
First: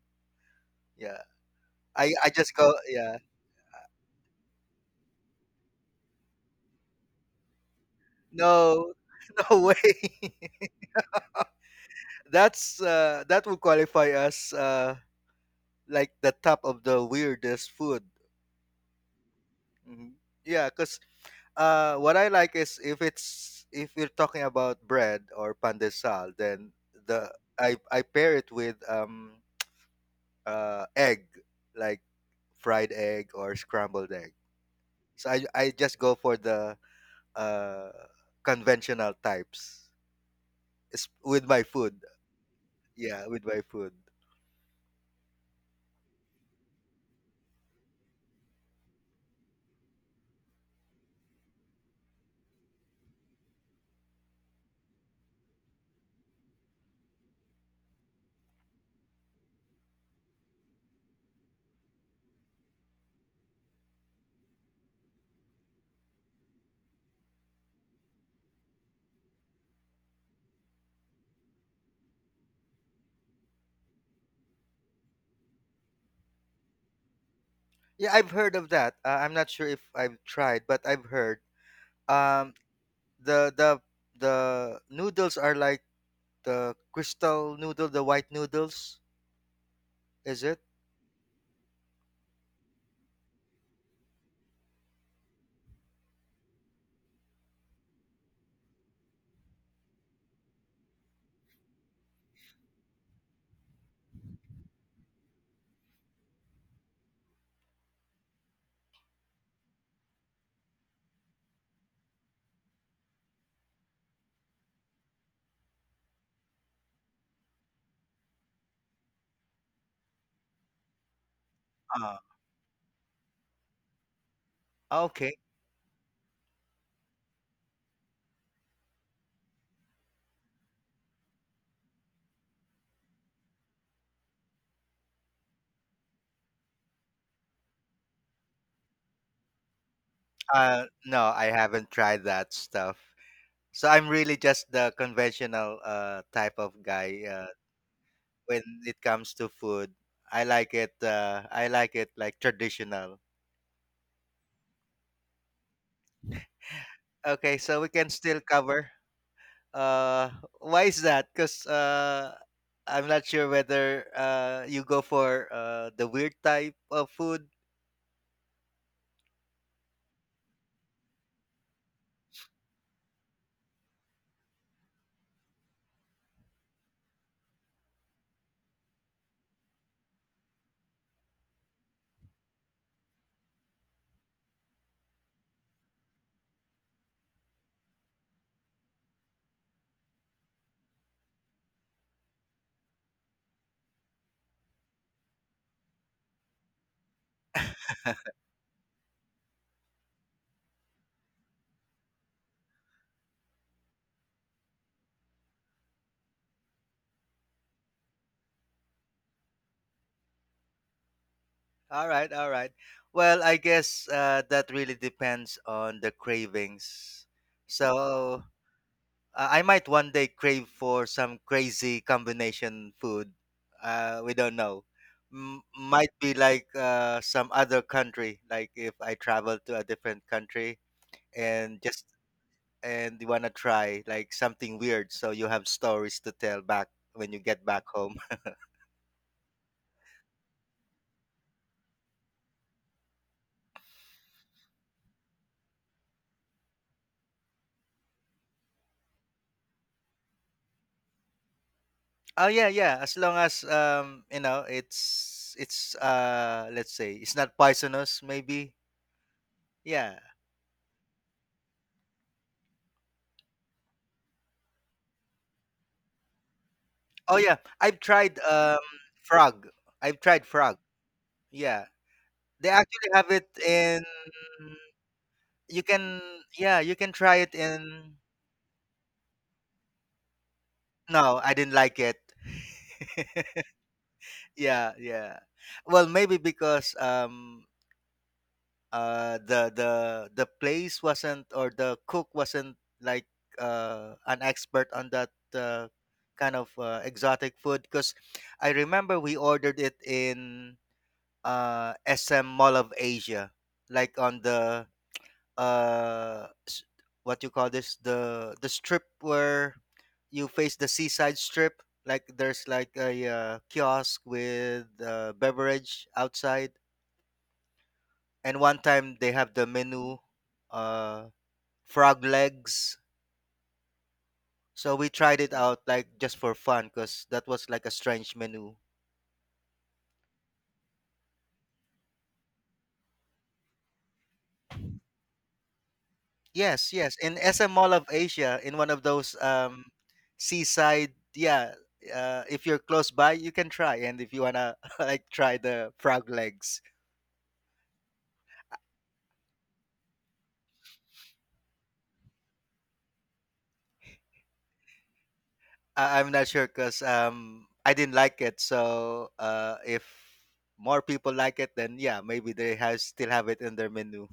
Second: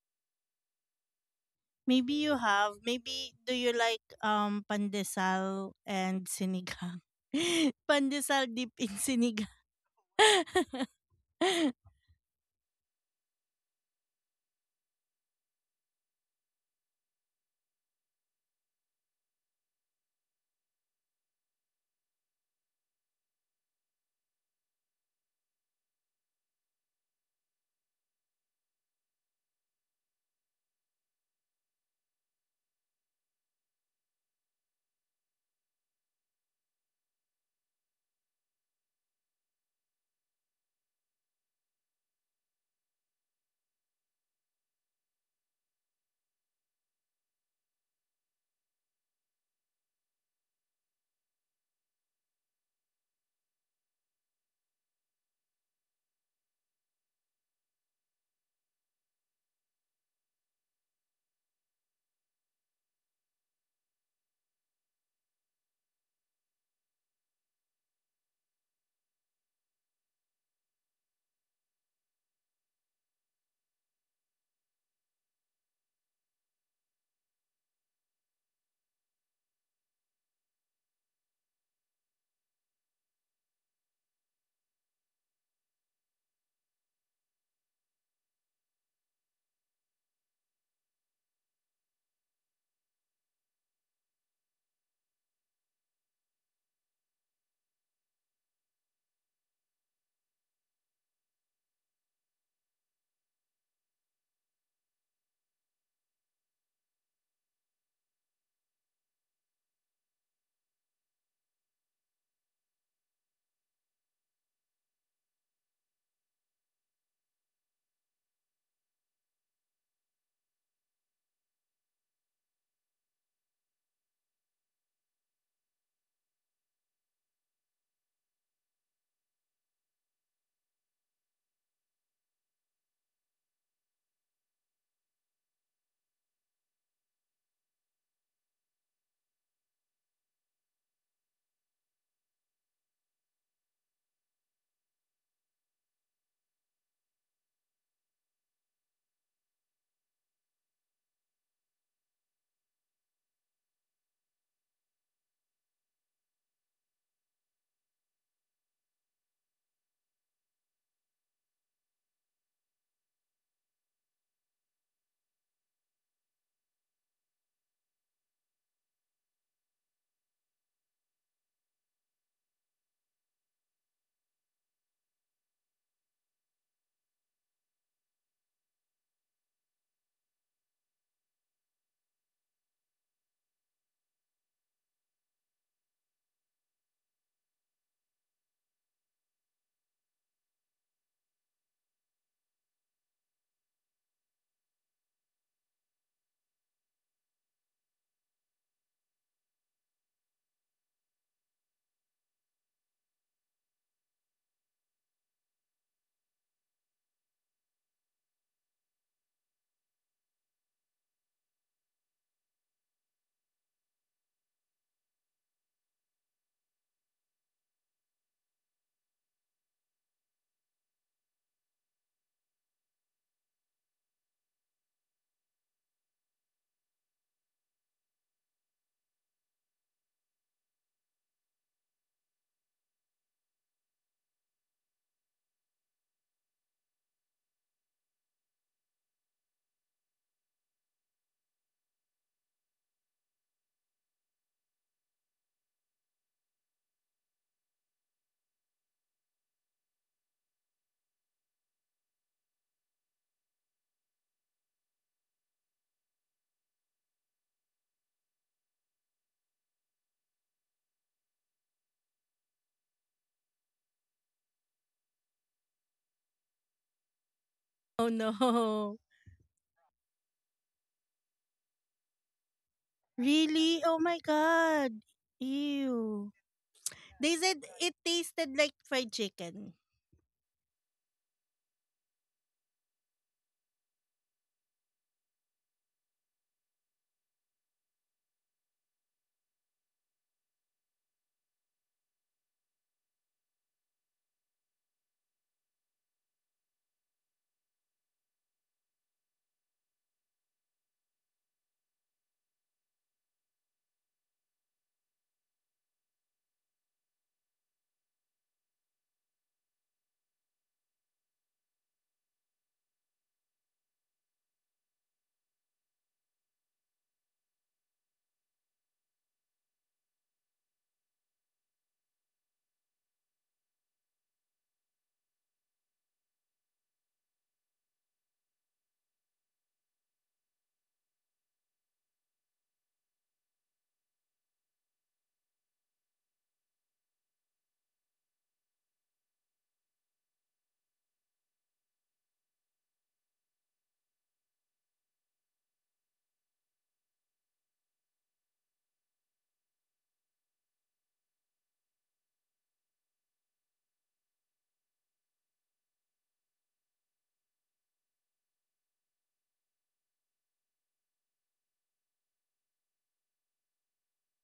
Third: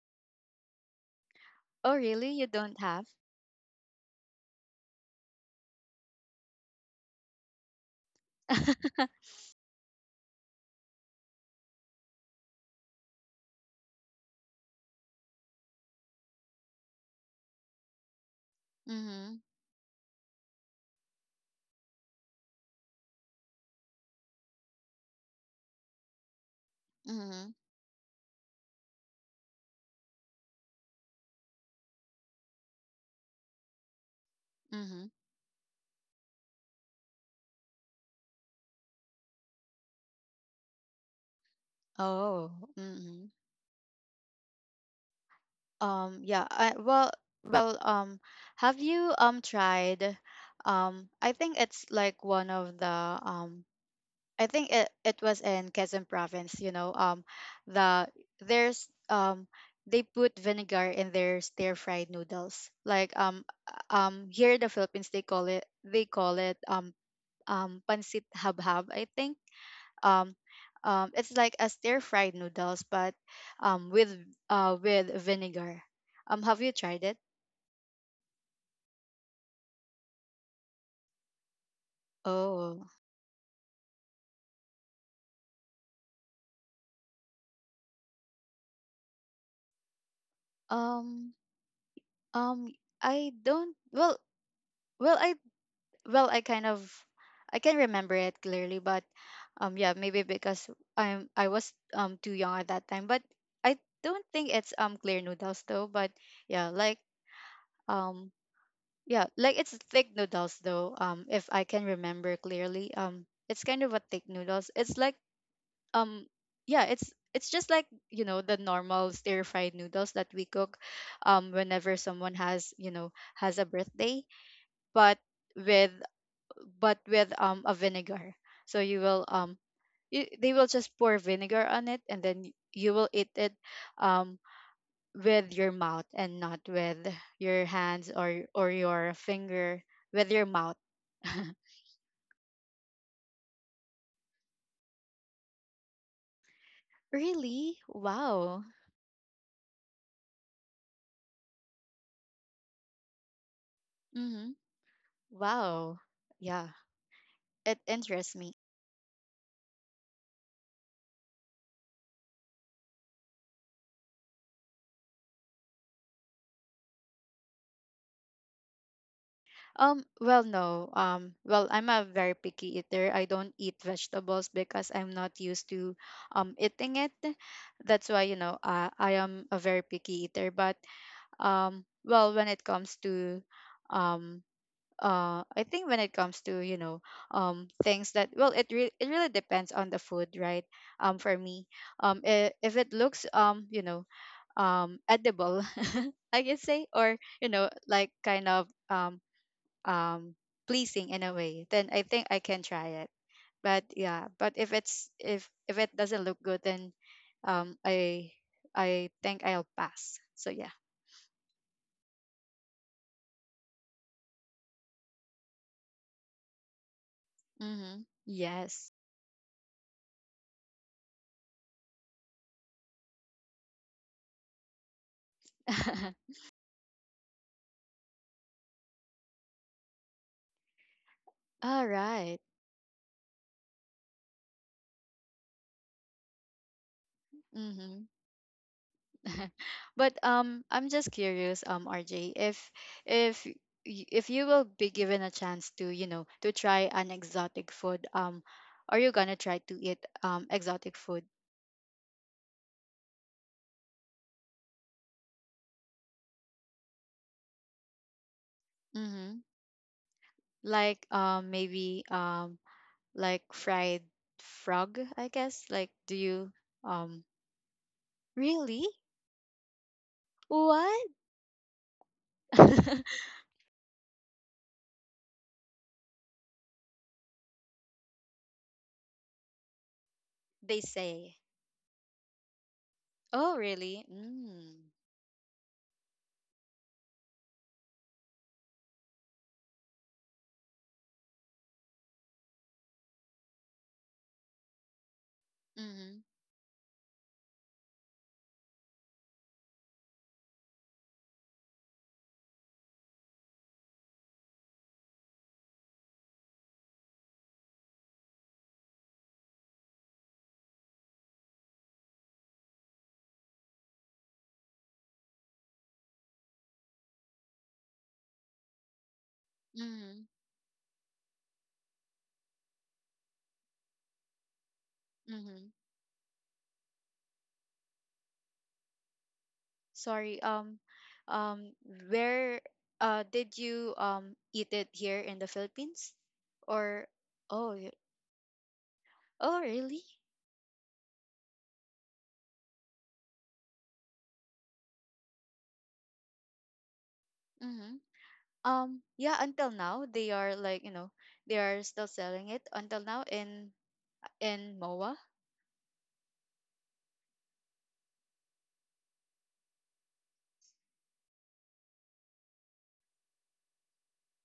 Speaker 2: Yeah.
Speaker 3: Oh,
Speaker 1: Maybe
Speaker 2: I
Speaker 3: really?
Speaker 1: you
Speaker 3: You
Speaker 2: just go,
Speaker 1: have.
Speaker 3: don't have?
Speaker 2: yeah.
Speaker 1: Maybe do you like pandesal and sinigang? Pandesal deep in
Speaker 2: No,
Speaker 1: sinigang.
Speaker 2: no way. That's that would qualify as like the top of the weirdest food.
Speaker 3: Mm-hmm.
Speaker 2: Mhm. Yeah, because what I like is, if you're talking about bread or pan de sal, then the
Speaker 3: Mm-hmm.
Speaker 2: I pair it with egg, like fried egg or scrambled egg.
Speaker 3: Mm-hmm.
Speaker 2: So I just go for the uh conventional types. It's with my food.
Speaker 3: Oh.
Speaker 2: Yeah,
Speaker 3: Mm-hmm.
Speaker 2: with my food.
Speaker 3: Yeah. I, well. Well. Have you tried? I think it's like one of the um I think it was in Quezon province, you know, the there's they put vinegar in their stir fried noodles. Like here in the Philippines they call it pancit habhab, I think. Um it's like a stir fried noodles but um with with vinegar. Have you tried it?
Speaker 2: Yeah, I've heard of that. I'm not sure if I've tried, but I've heard um
Speaker 3: Oh.
Speaker 2: the the the noodles are like the crystal noodle, the white noodles. Is it?
Speaker 3: Um um I don't, well, well I, well I kind of I can remember it clearly, but yeah, maybe because I was too young at that time, but I don't think it's clear noodles though, but yeah, like um yeah, like it's thick noodles though, if I can remember clearly it's kind of a thick noodles, it's like um yeah, it's just like you know the normal stir fried noodles that we cook whenever
Speaker 2: Oh,
Speaker 3: someone has you know has a birthday, but
Speaker 2: okay.
Speaker 3: with, but with a vinegar. So you will you, they will just pour vinegar on it, and then you will eat it um with your mouth and not with your hands or your finger, with your mouth.
Speaker 2: No, I haven't tried that stuff. So I'm really just the conventional type of guy
Speaker 3: really?
Speaker 2: when
Speaker 3: Wow.
Speaker 2: it comes to food. I like it. I like it like traditional.
Speaker 3: Mhm. Wow. Yeah.
Speaker 2: Okay,
Speaker 3: It
Speaker 2: so we can
Speaker 3: interests
Speaker 2: still
Speaker 3: me.
Speaker 2: cover. Uh, why is that? Because I'm not sure whether you go for the weird type of food.
Speaker 3: Well, no. Well, I'm a very picky eater. I don't eat vegetables because I'm not used to eating it. That's why, you know, I am a very picky eater. But well, when it comes to um I think when it comes to, you know, things that, well, it really depends on the food, right? For me, if it looks you know, edible, I can say, or, you know, like kind of um pleasing in a way, then I think I can try it, but yeah, but if it's, if it doesn't look good, then um I I think I'll pass, so yeah.
Speaker 2: All right, all right. Well, I guess that really depends on the cravings.
Speaker 3: mm-hmm.
Speaker 2: So
Speaker 3: Yes.
Speaker 2: I might one day crave for some crazy combination food. We don't know. Might be like some other country. Like if I travel to a different country and
Speaker 3: all
Speaker 2: just
Speaker 3: right.
Speaker 2: and you wanna try like something weird, so you have stories to tell back when you get back
Speaker 3: mm-hmm.
Speaker 2: home.
Speaker 3: But I'm just curious rj, if if you will be given a chance to you know to try an exotic food, are you gonna try to eat exotic food?
Speaker 2: Oh yeah, yeah. As long as you know, it's let's say it's not poisonous, maybe.
Speaker 3: Mm-hmm.
Speaker 2: Yeah.
Speaker 3: Like maybe like fried frog, I guess. Like do you um
Speaker 2: Oh yeah, I've
Speaker 1: Oh
Speaker 2: tried
Speaker 3: really?
Speaker 1: no.
Speaker 2: frog. I've tried frog.
Speaker 3: What?
Speaker 2: Yeah, they actually have it
Speaker 1: Really? Oh
Speaker 2: in.
Speaker 1: my god.
Speaker 2: You can,
Speaker 1: Ew.
Speaker 2: yeah, you can
Speaker 1: They
Speaker 2: try it
Speaker 1: said it
Speaker 2: in.
Speaker 1: tasted like fried chicken.
Speaker 3: they say.
Speaker 2: No, I didn't like it.
Speaker 3: Oh really? Mm.
Speaker 2: Yeah, yeah. Well, maybe because the place wasn't, or the cook wasn't like an expert on that
Speaker 3: Mhm.
Speaker 2: kind of exotic food, because I remember we ordered it in SM Mall of Asia, like on the uh s- what you call this, the strip where you face the seaside, strip like there's like a kiosk with beverage outside, and one time they have the menu,
Speaker 3: Mhm.
Speaker 2: uh frog legs, so we tried it
Speaker 3: Mhm.
Speaker 2: out like just for fun because that was like a strange menu.
Speaker 3: Sorry. Um where did you eat it here in the Philippines?
Speaker 2: yes
Speaker 3: Or
Speaker 2: yes in
Speaker 3: oh
Speaker 2: SM Mall of Asia, in one of those
Speaker 3: oh really?
Speaker 2: seaside. Yeah, if you're close by, you can try, and if you wanna like try the frog legs.
Speaker 3: Mhm. Yeah, until now they are like, you know, they are still selling it until now in. In MOA?
Speaker 2: I'm not sure because I didn't like it, so uh, if more people like it, then yeah, maybe they have still have it in their menu.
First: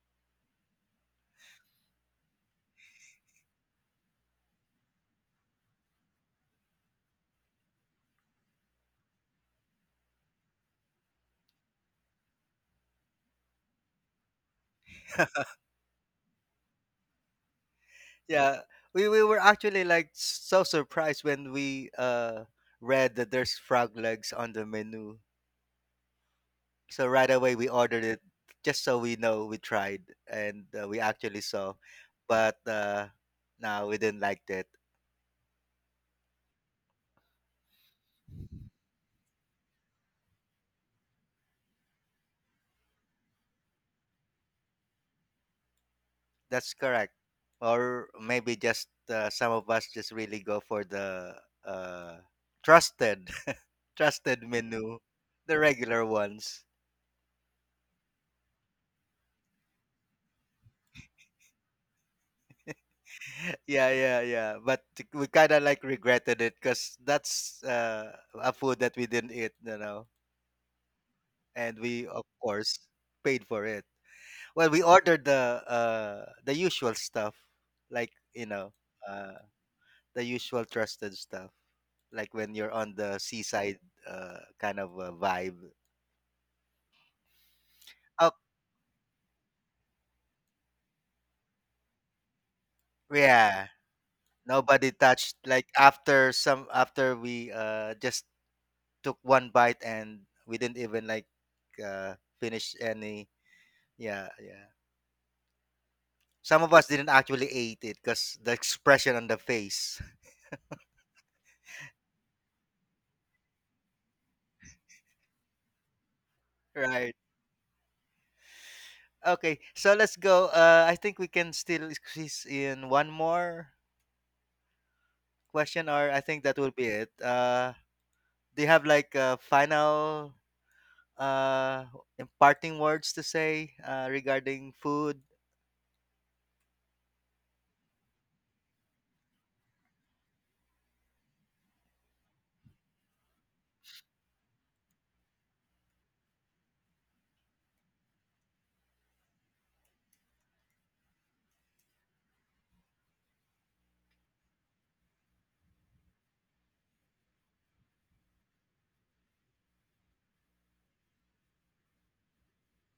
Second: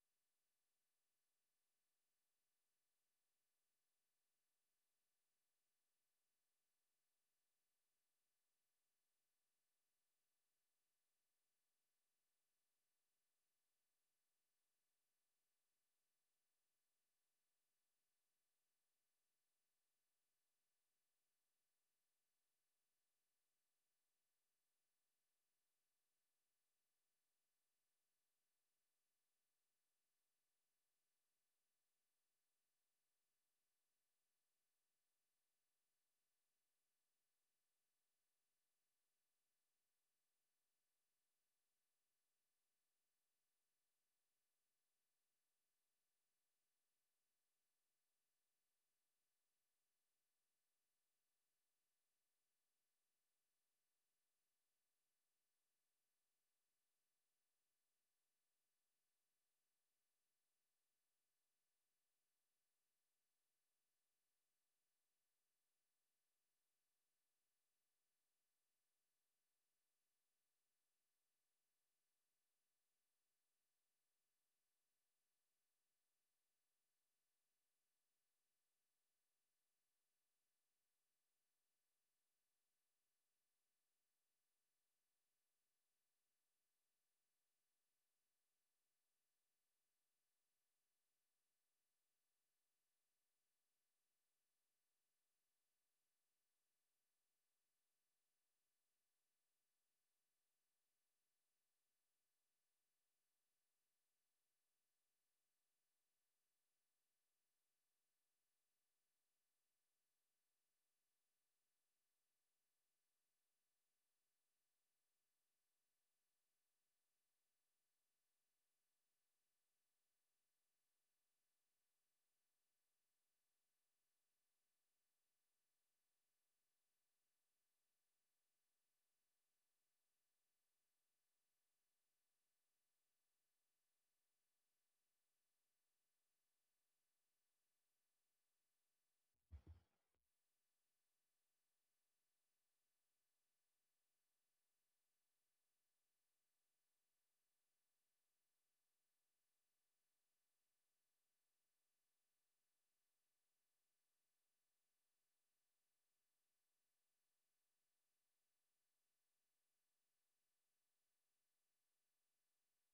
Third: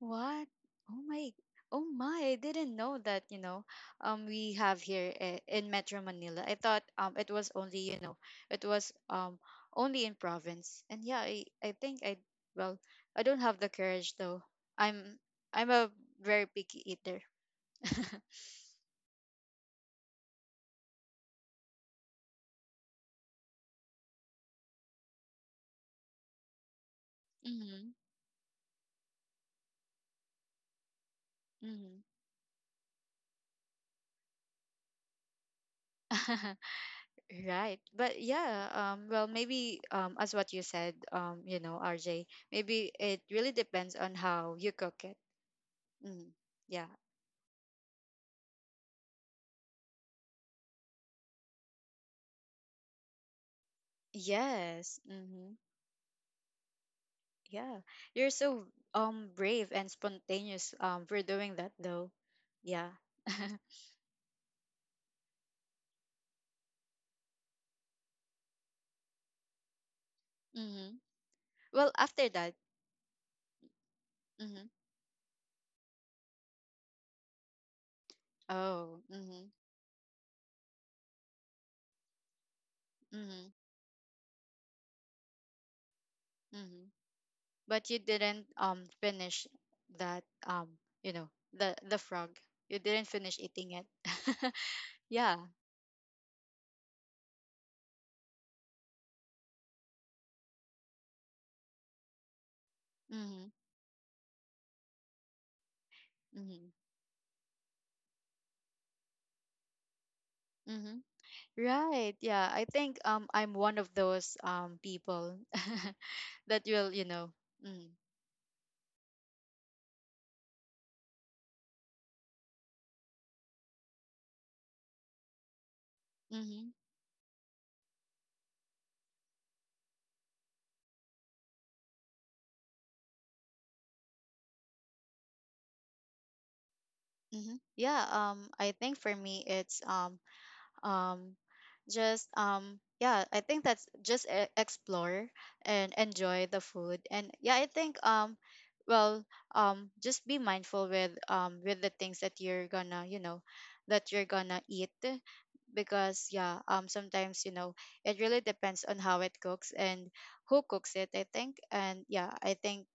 Speaker 3: What? Oh my, oh my, I didn't know that, you know, we have here in Metro Manila. I thought it was only, you know, it was only in province. And yeah, I think I, well, I don't have the courage though. I'm I'm a very picky eater.
Speaker 2: Yeah, we were actually like so surprised when we read that there's frog legs on the menu. So right away we
Speaker 3: Mm-hmm.
Speaker 2: ordered it just so we know we tried, and we actually saw,
Speaker 3: Mm-hmm.
Speaker 2: but no, we didn't like that.
Speaker 3: Right. But yeah, well, maybe as what you said, you know, RJ, maybe it really depends on how you cook it. Mm,
Speaker 2: That's
Speaker 3: yeah.
Speaker 2: correct. Or maybe just some of us just really go for the uh trusted trusted menu,
Speaker 3: Yes.
Speaker 2: the
Speaker 3: Mm-hmm.
Speaker 2: regular ones.
Speaker 3: Yeah. You're so brave and spontaneous for doing that though. Yeah.
Speaker 2: Yeah, yeah, yeah. But we kind of like regretted it because that's a food that we didn't eat, you know,
Speaker 3: mm-hmm.
Speaker 2: and
Speaker 3: Well,
Speaker 2: we of
Speaker 3: after that.
Speaker 2: course paid for it. Well,
Speaker 3: Mm-hmm.
Speaker 2: we ordered the usual stuff, like you know,
Speaker 3: Oh.
Speaker 2: uh,
Speaker 3: Mm-hmm.
Speaker 2: the usual trusted stuff, like when you're on the
Speaker 3: Mm-hmm.
Speaker 2: seaside kind of a vibe.
Speaker 3: Mm-hmm. But you
Speaker 2: Oh
Speaker 3: didn't finish that you know the frog. You didn't finish
Speaker 2: yeah,
Speaker 3: eating it.
Speaker 2: nobody touched.
Speaker 3: yeah.
Speaker 2: Like after some, after we just took one bite and we didn't even like uh, finish any.
Speaker 3: Mm-hmm.
Speaker 2: Yeah, yeah. Some of
Speaker 3: Mm-hmm.
Speaker 2: us didn't actually ate it because the expression on the face.
Speaker 3: Mm-hmm. Right. Yeah. I think I'm one of those people that will you
Speaker 2: Right.
Speaker 3: know. Mm-hmm.
Speaker 2: Okay. So let's go. I think we can still squeeze in one more question, or I think that
Speaker 3: Mm-hmm.
Speaker 2: will be it. Do you have like a final uh imparting words to say, regarding food?
Speaker 3: Mm-hmm. Yeah, I think for me it's um just yeah I think that's just explore and enjoy the food, and yeah, I think well just be mindful with the things that you're gonna you know that you're gonna eat, because yeah, sometimes you know it really depends on how it cooks and who cooks it, I think. And yeah, I think,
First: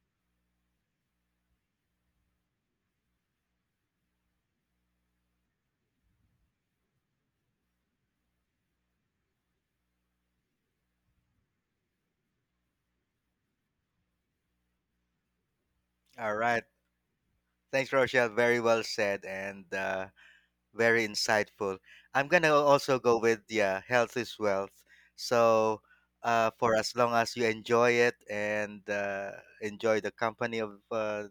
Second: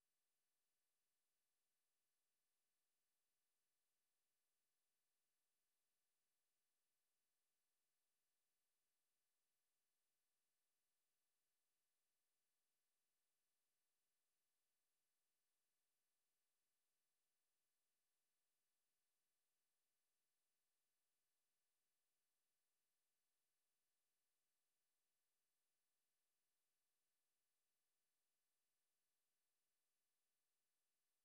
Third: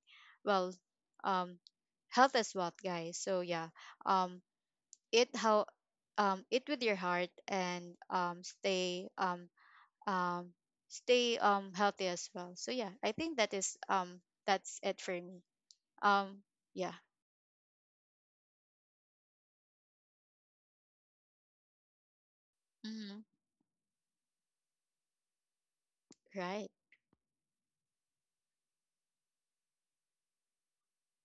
Speaker 3: well, um health is wealth guys, so yeah, um eat how eat with your heart and stay um stay healthy as well, so yeah, I think that is that's it for me.
Speaker 2: All
Speaker 3: um
Speaker 2: right.
Speaker 3: yeah.
Speaker 2: Thanks, Rochelle. Very well said. And very insightful. I'm gonna also go
Speaker 3: mm-hmm.
Speaker 2: with, yeah, health is wealth. So
Speaker 3: right.
Speaker 2: for as long as you enjoy it, and enjoy the company of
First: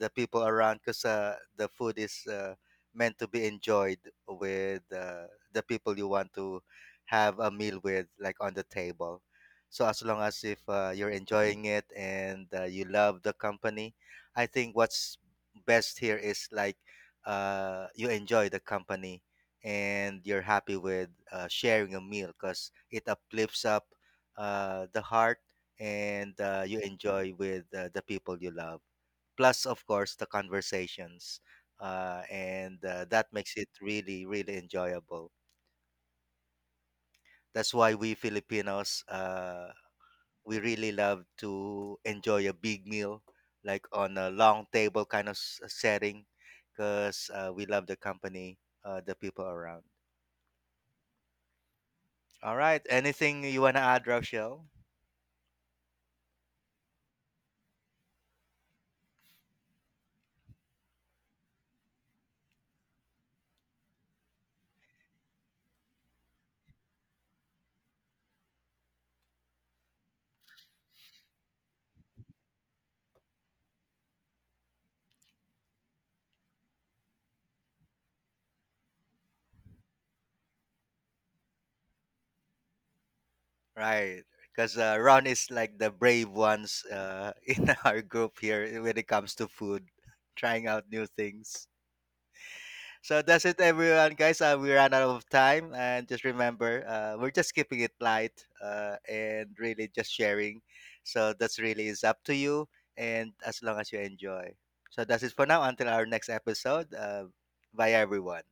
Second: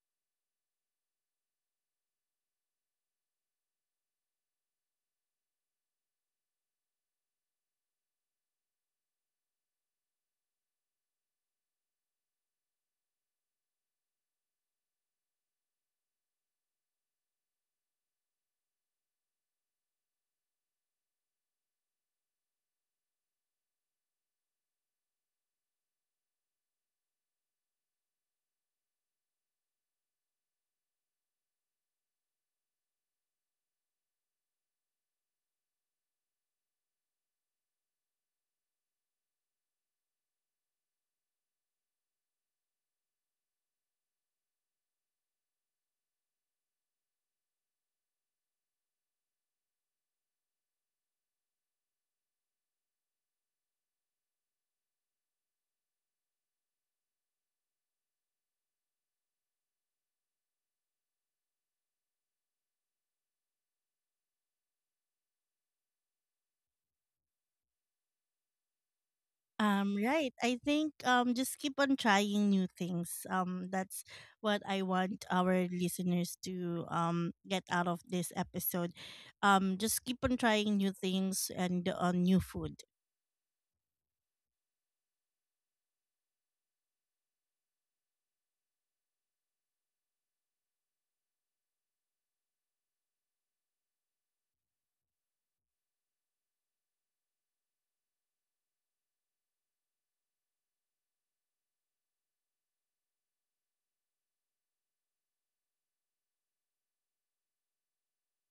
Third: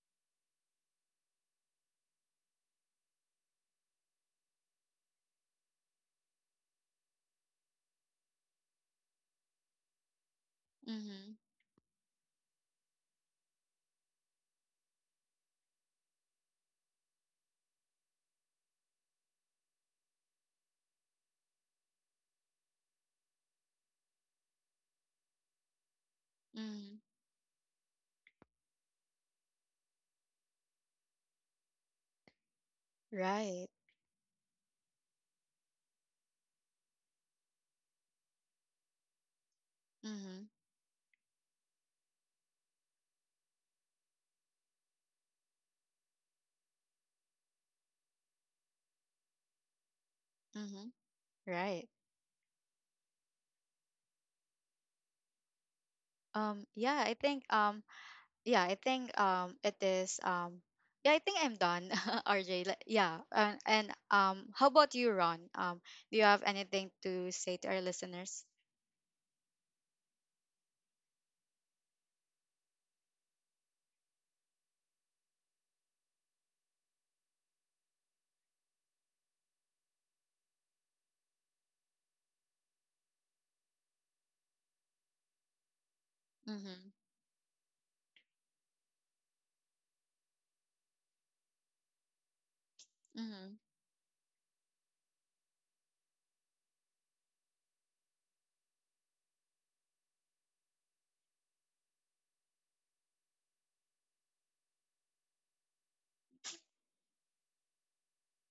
Speaker 2: the people around, because the food is meant to be enjoyed with the people you want to have a meal with, like on the table. So as long as if you're
Speaker 3: hmm.
Speaker 2: enjoying it and you love the company, I think what's best here is like you enjoy the company and you're happy with sharing a meal, because it uplifts up the heart, and you
Speaker 3: hmm.
Speaker 2: enjoy with the people you love, plus of course the conversations and that makes it
Speaker 3: right.
Speaker 2: really, really enjoyable. That's why we Filipinos
Speaker 3: hmm.
Speaker 2: we really love to enjoy a big meal, like on a long table kind of setting, because we love the company, the people around.
Speaker 3: hmm. right.
Speaker 2: All right, anything you want to add, Rochelle?
Speaker 3: Yeah, I think yeah, I think it is yeah, I think I'm done. RJ. Like, yeah. And how about you, ron? Do you have anything to say to our listeners?
Speaker 1: Right. I think just keep on trying new things. That's what I want our listeners to get out of this episode. Just keep on trying new things and on new food.
Speaker 2: Right, because Ron is like the brave ones
Speaker 3: Mm-hmm.
Speaker 2: in our group here, eh, when it comes to food, trying out new things. So that's it,
Speaker 3: Mhm.
Speaker 2: everyone, guys. We ran out of time, and just remember, we're just keeping it light and really just sharing. So that's really is up to you, and as long as you enjoy. So that's it for now. Until our next episode, bye, everyone.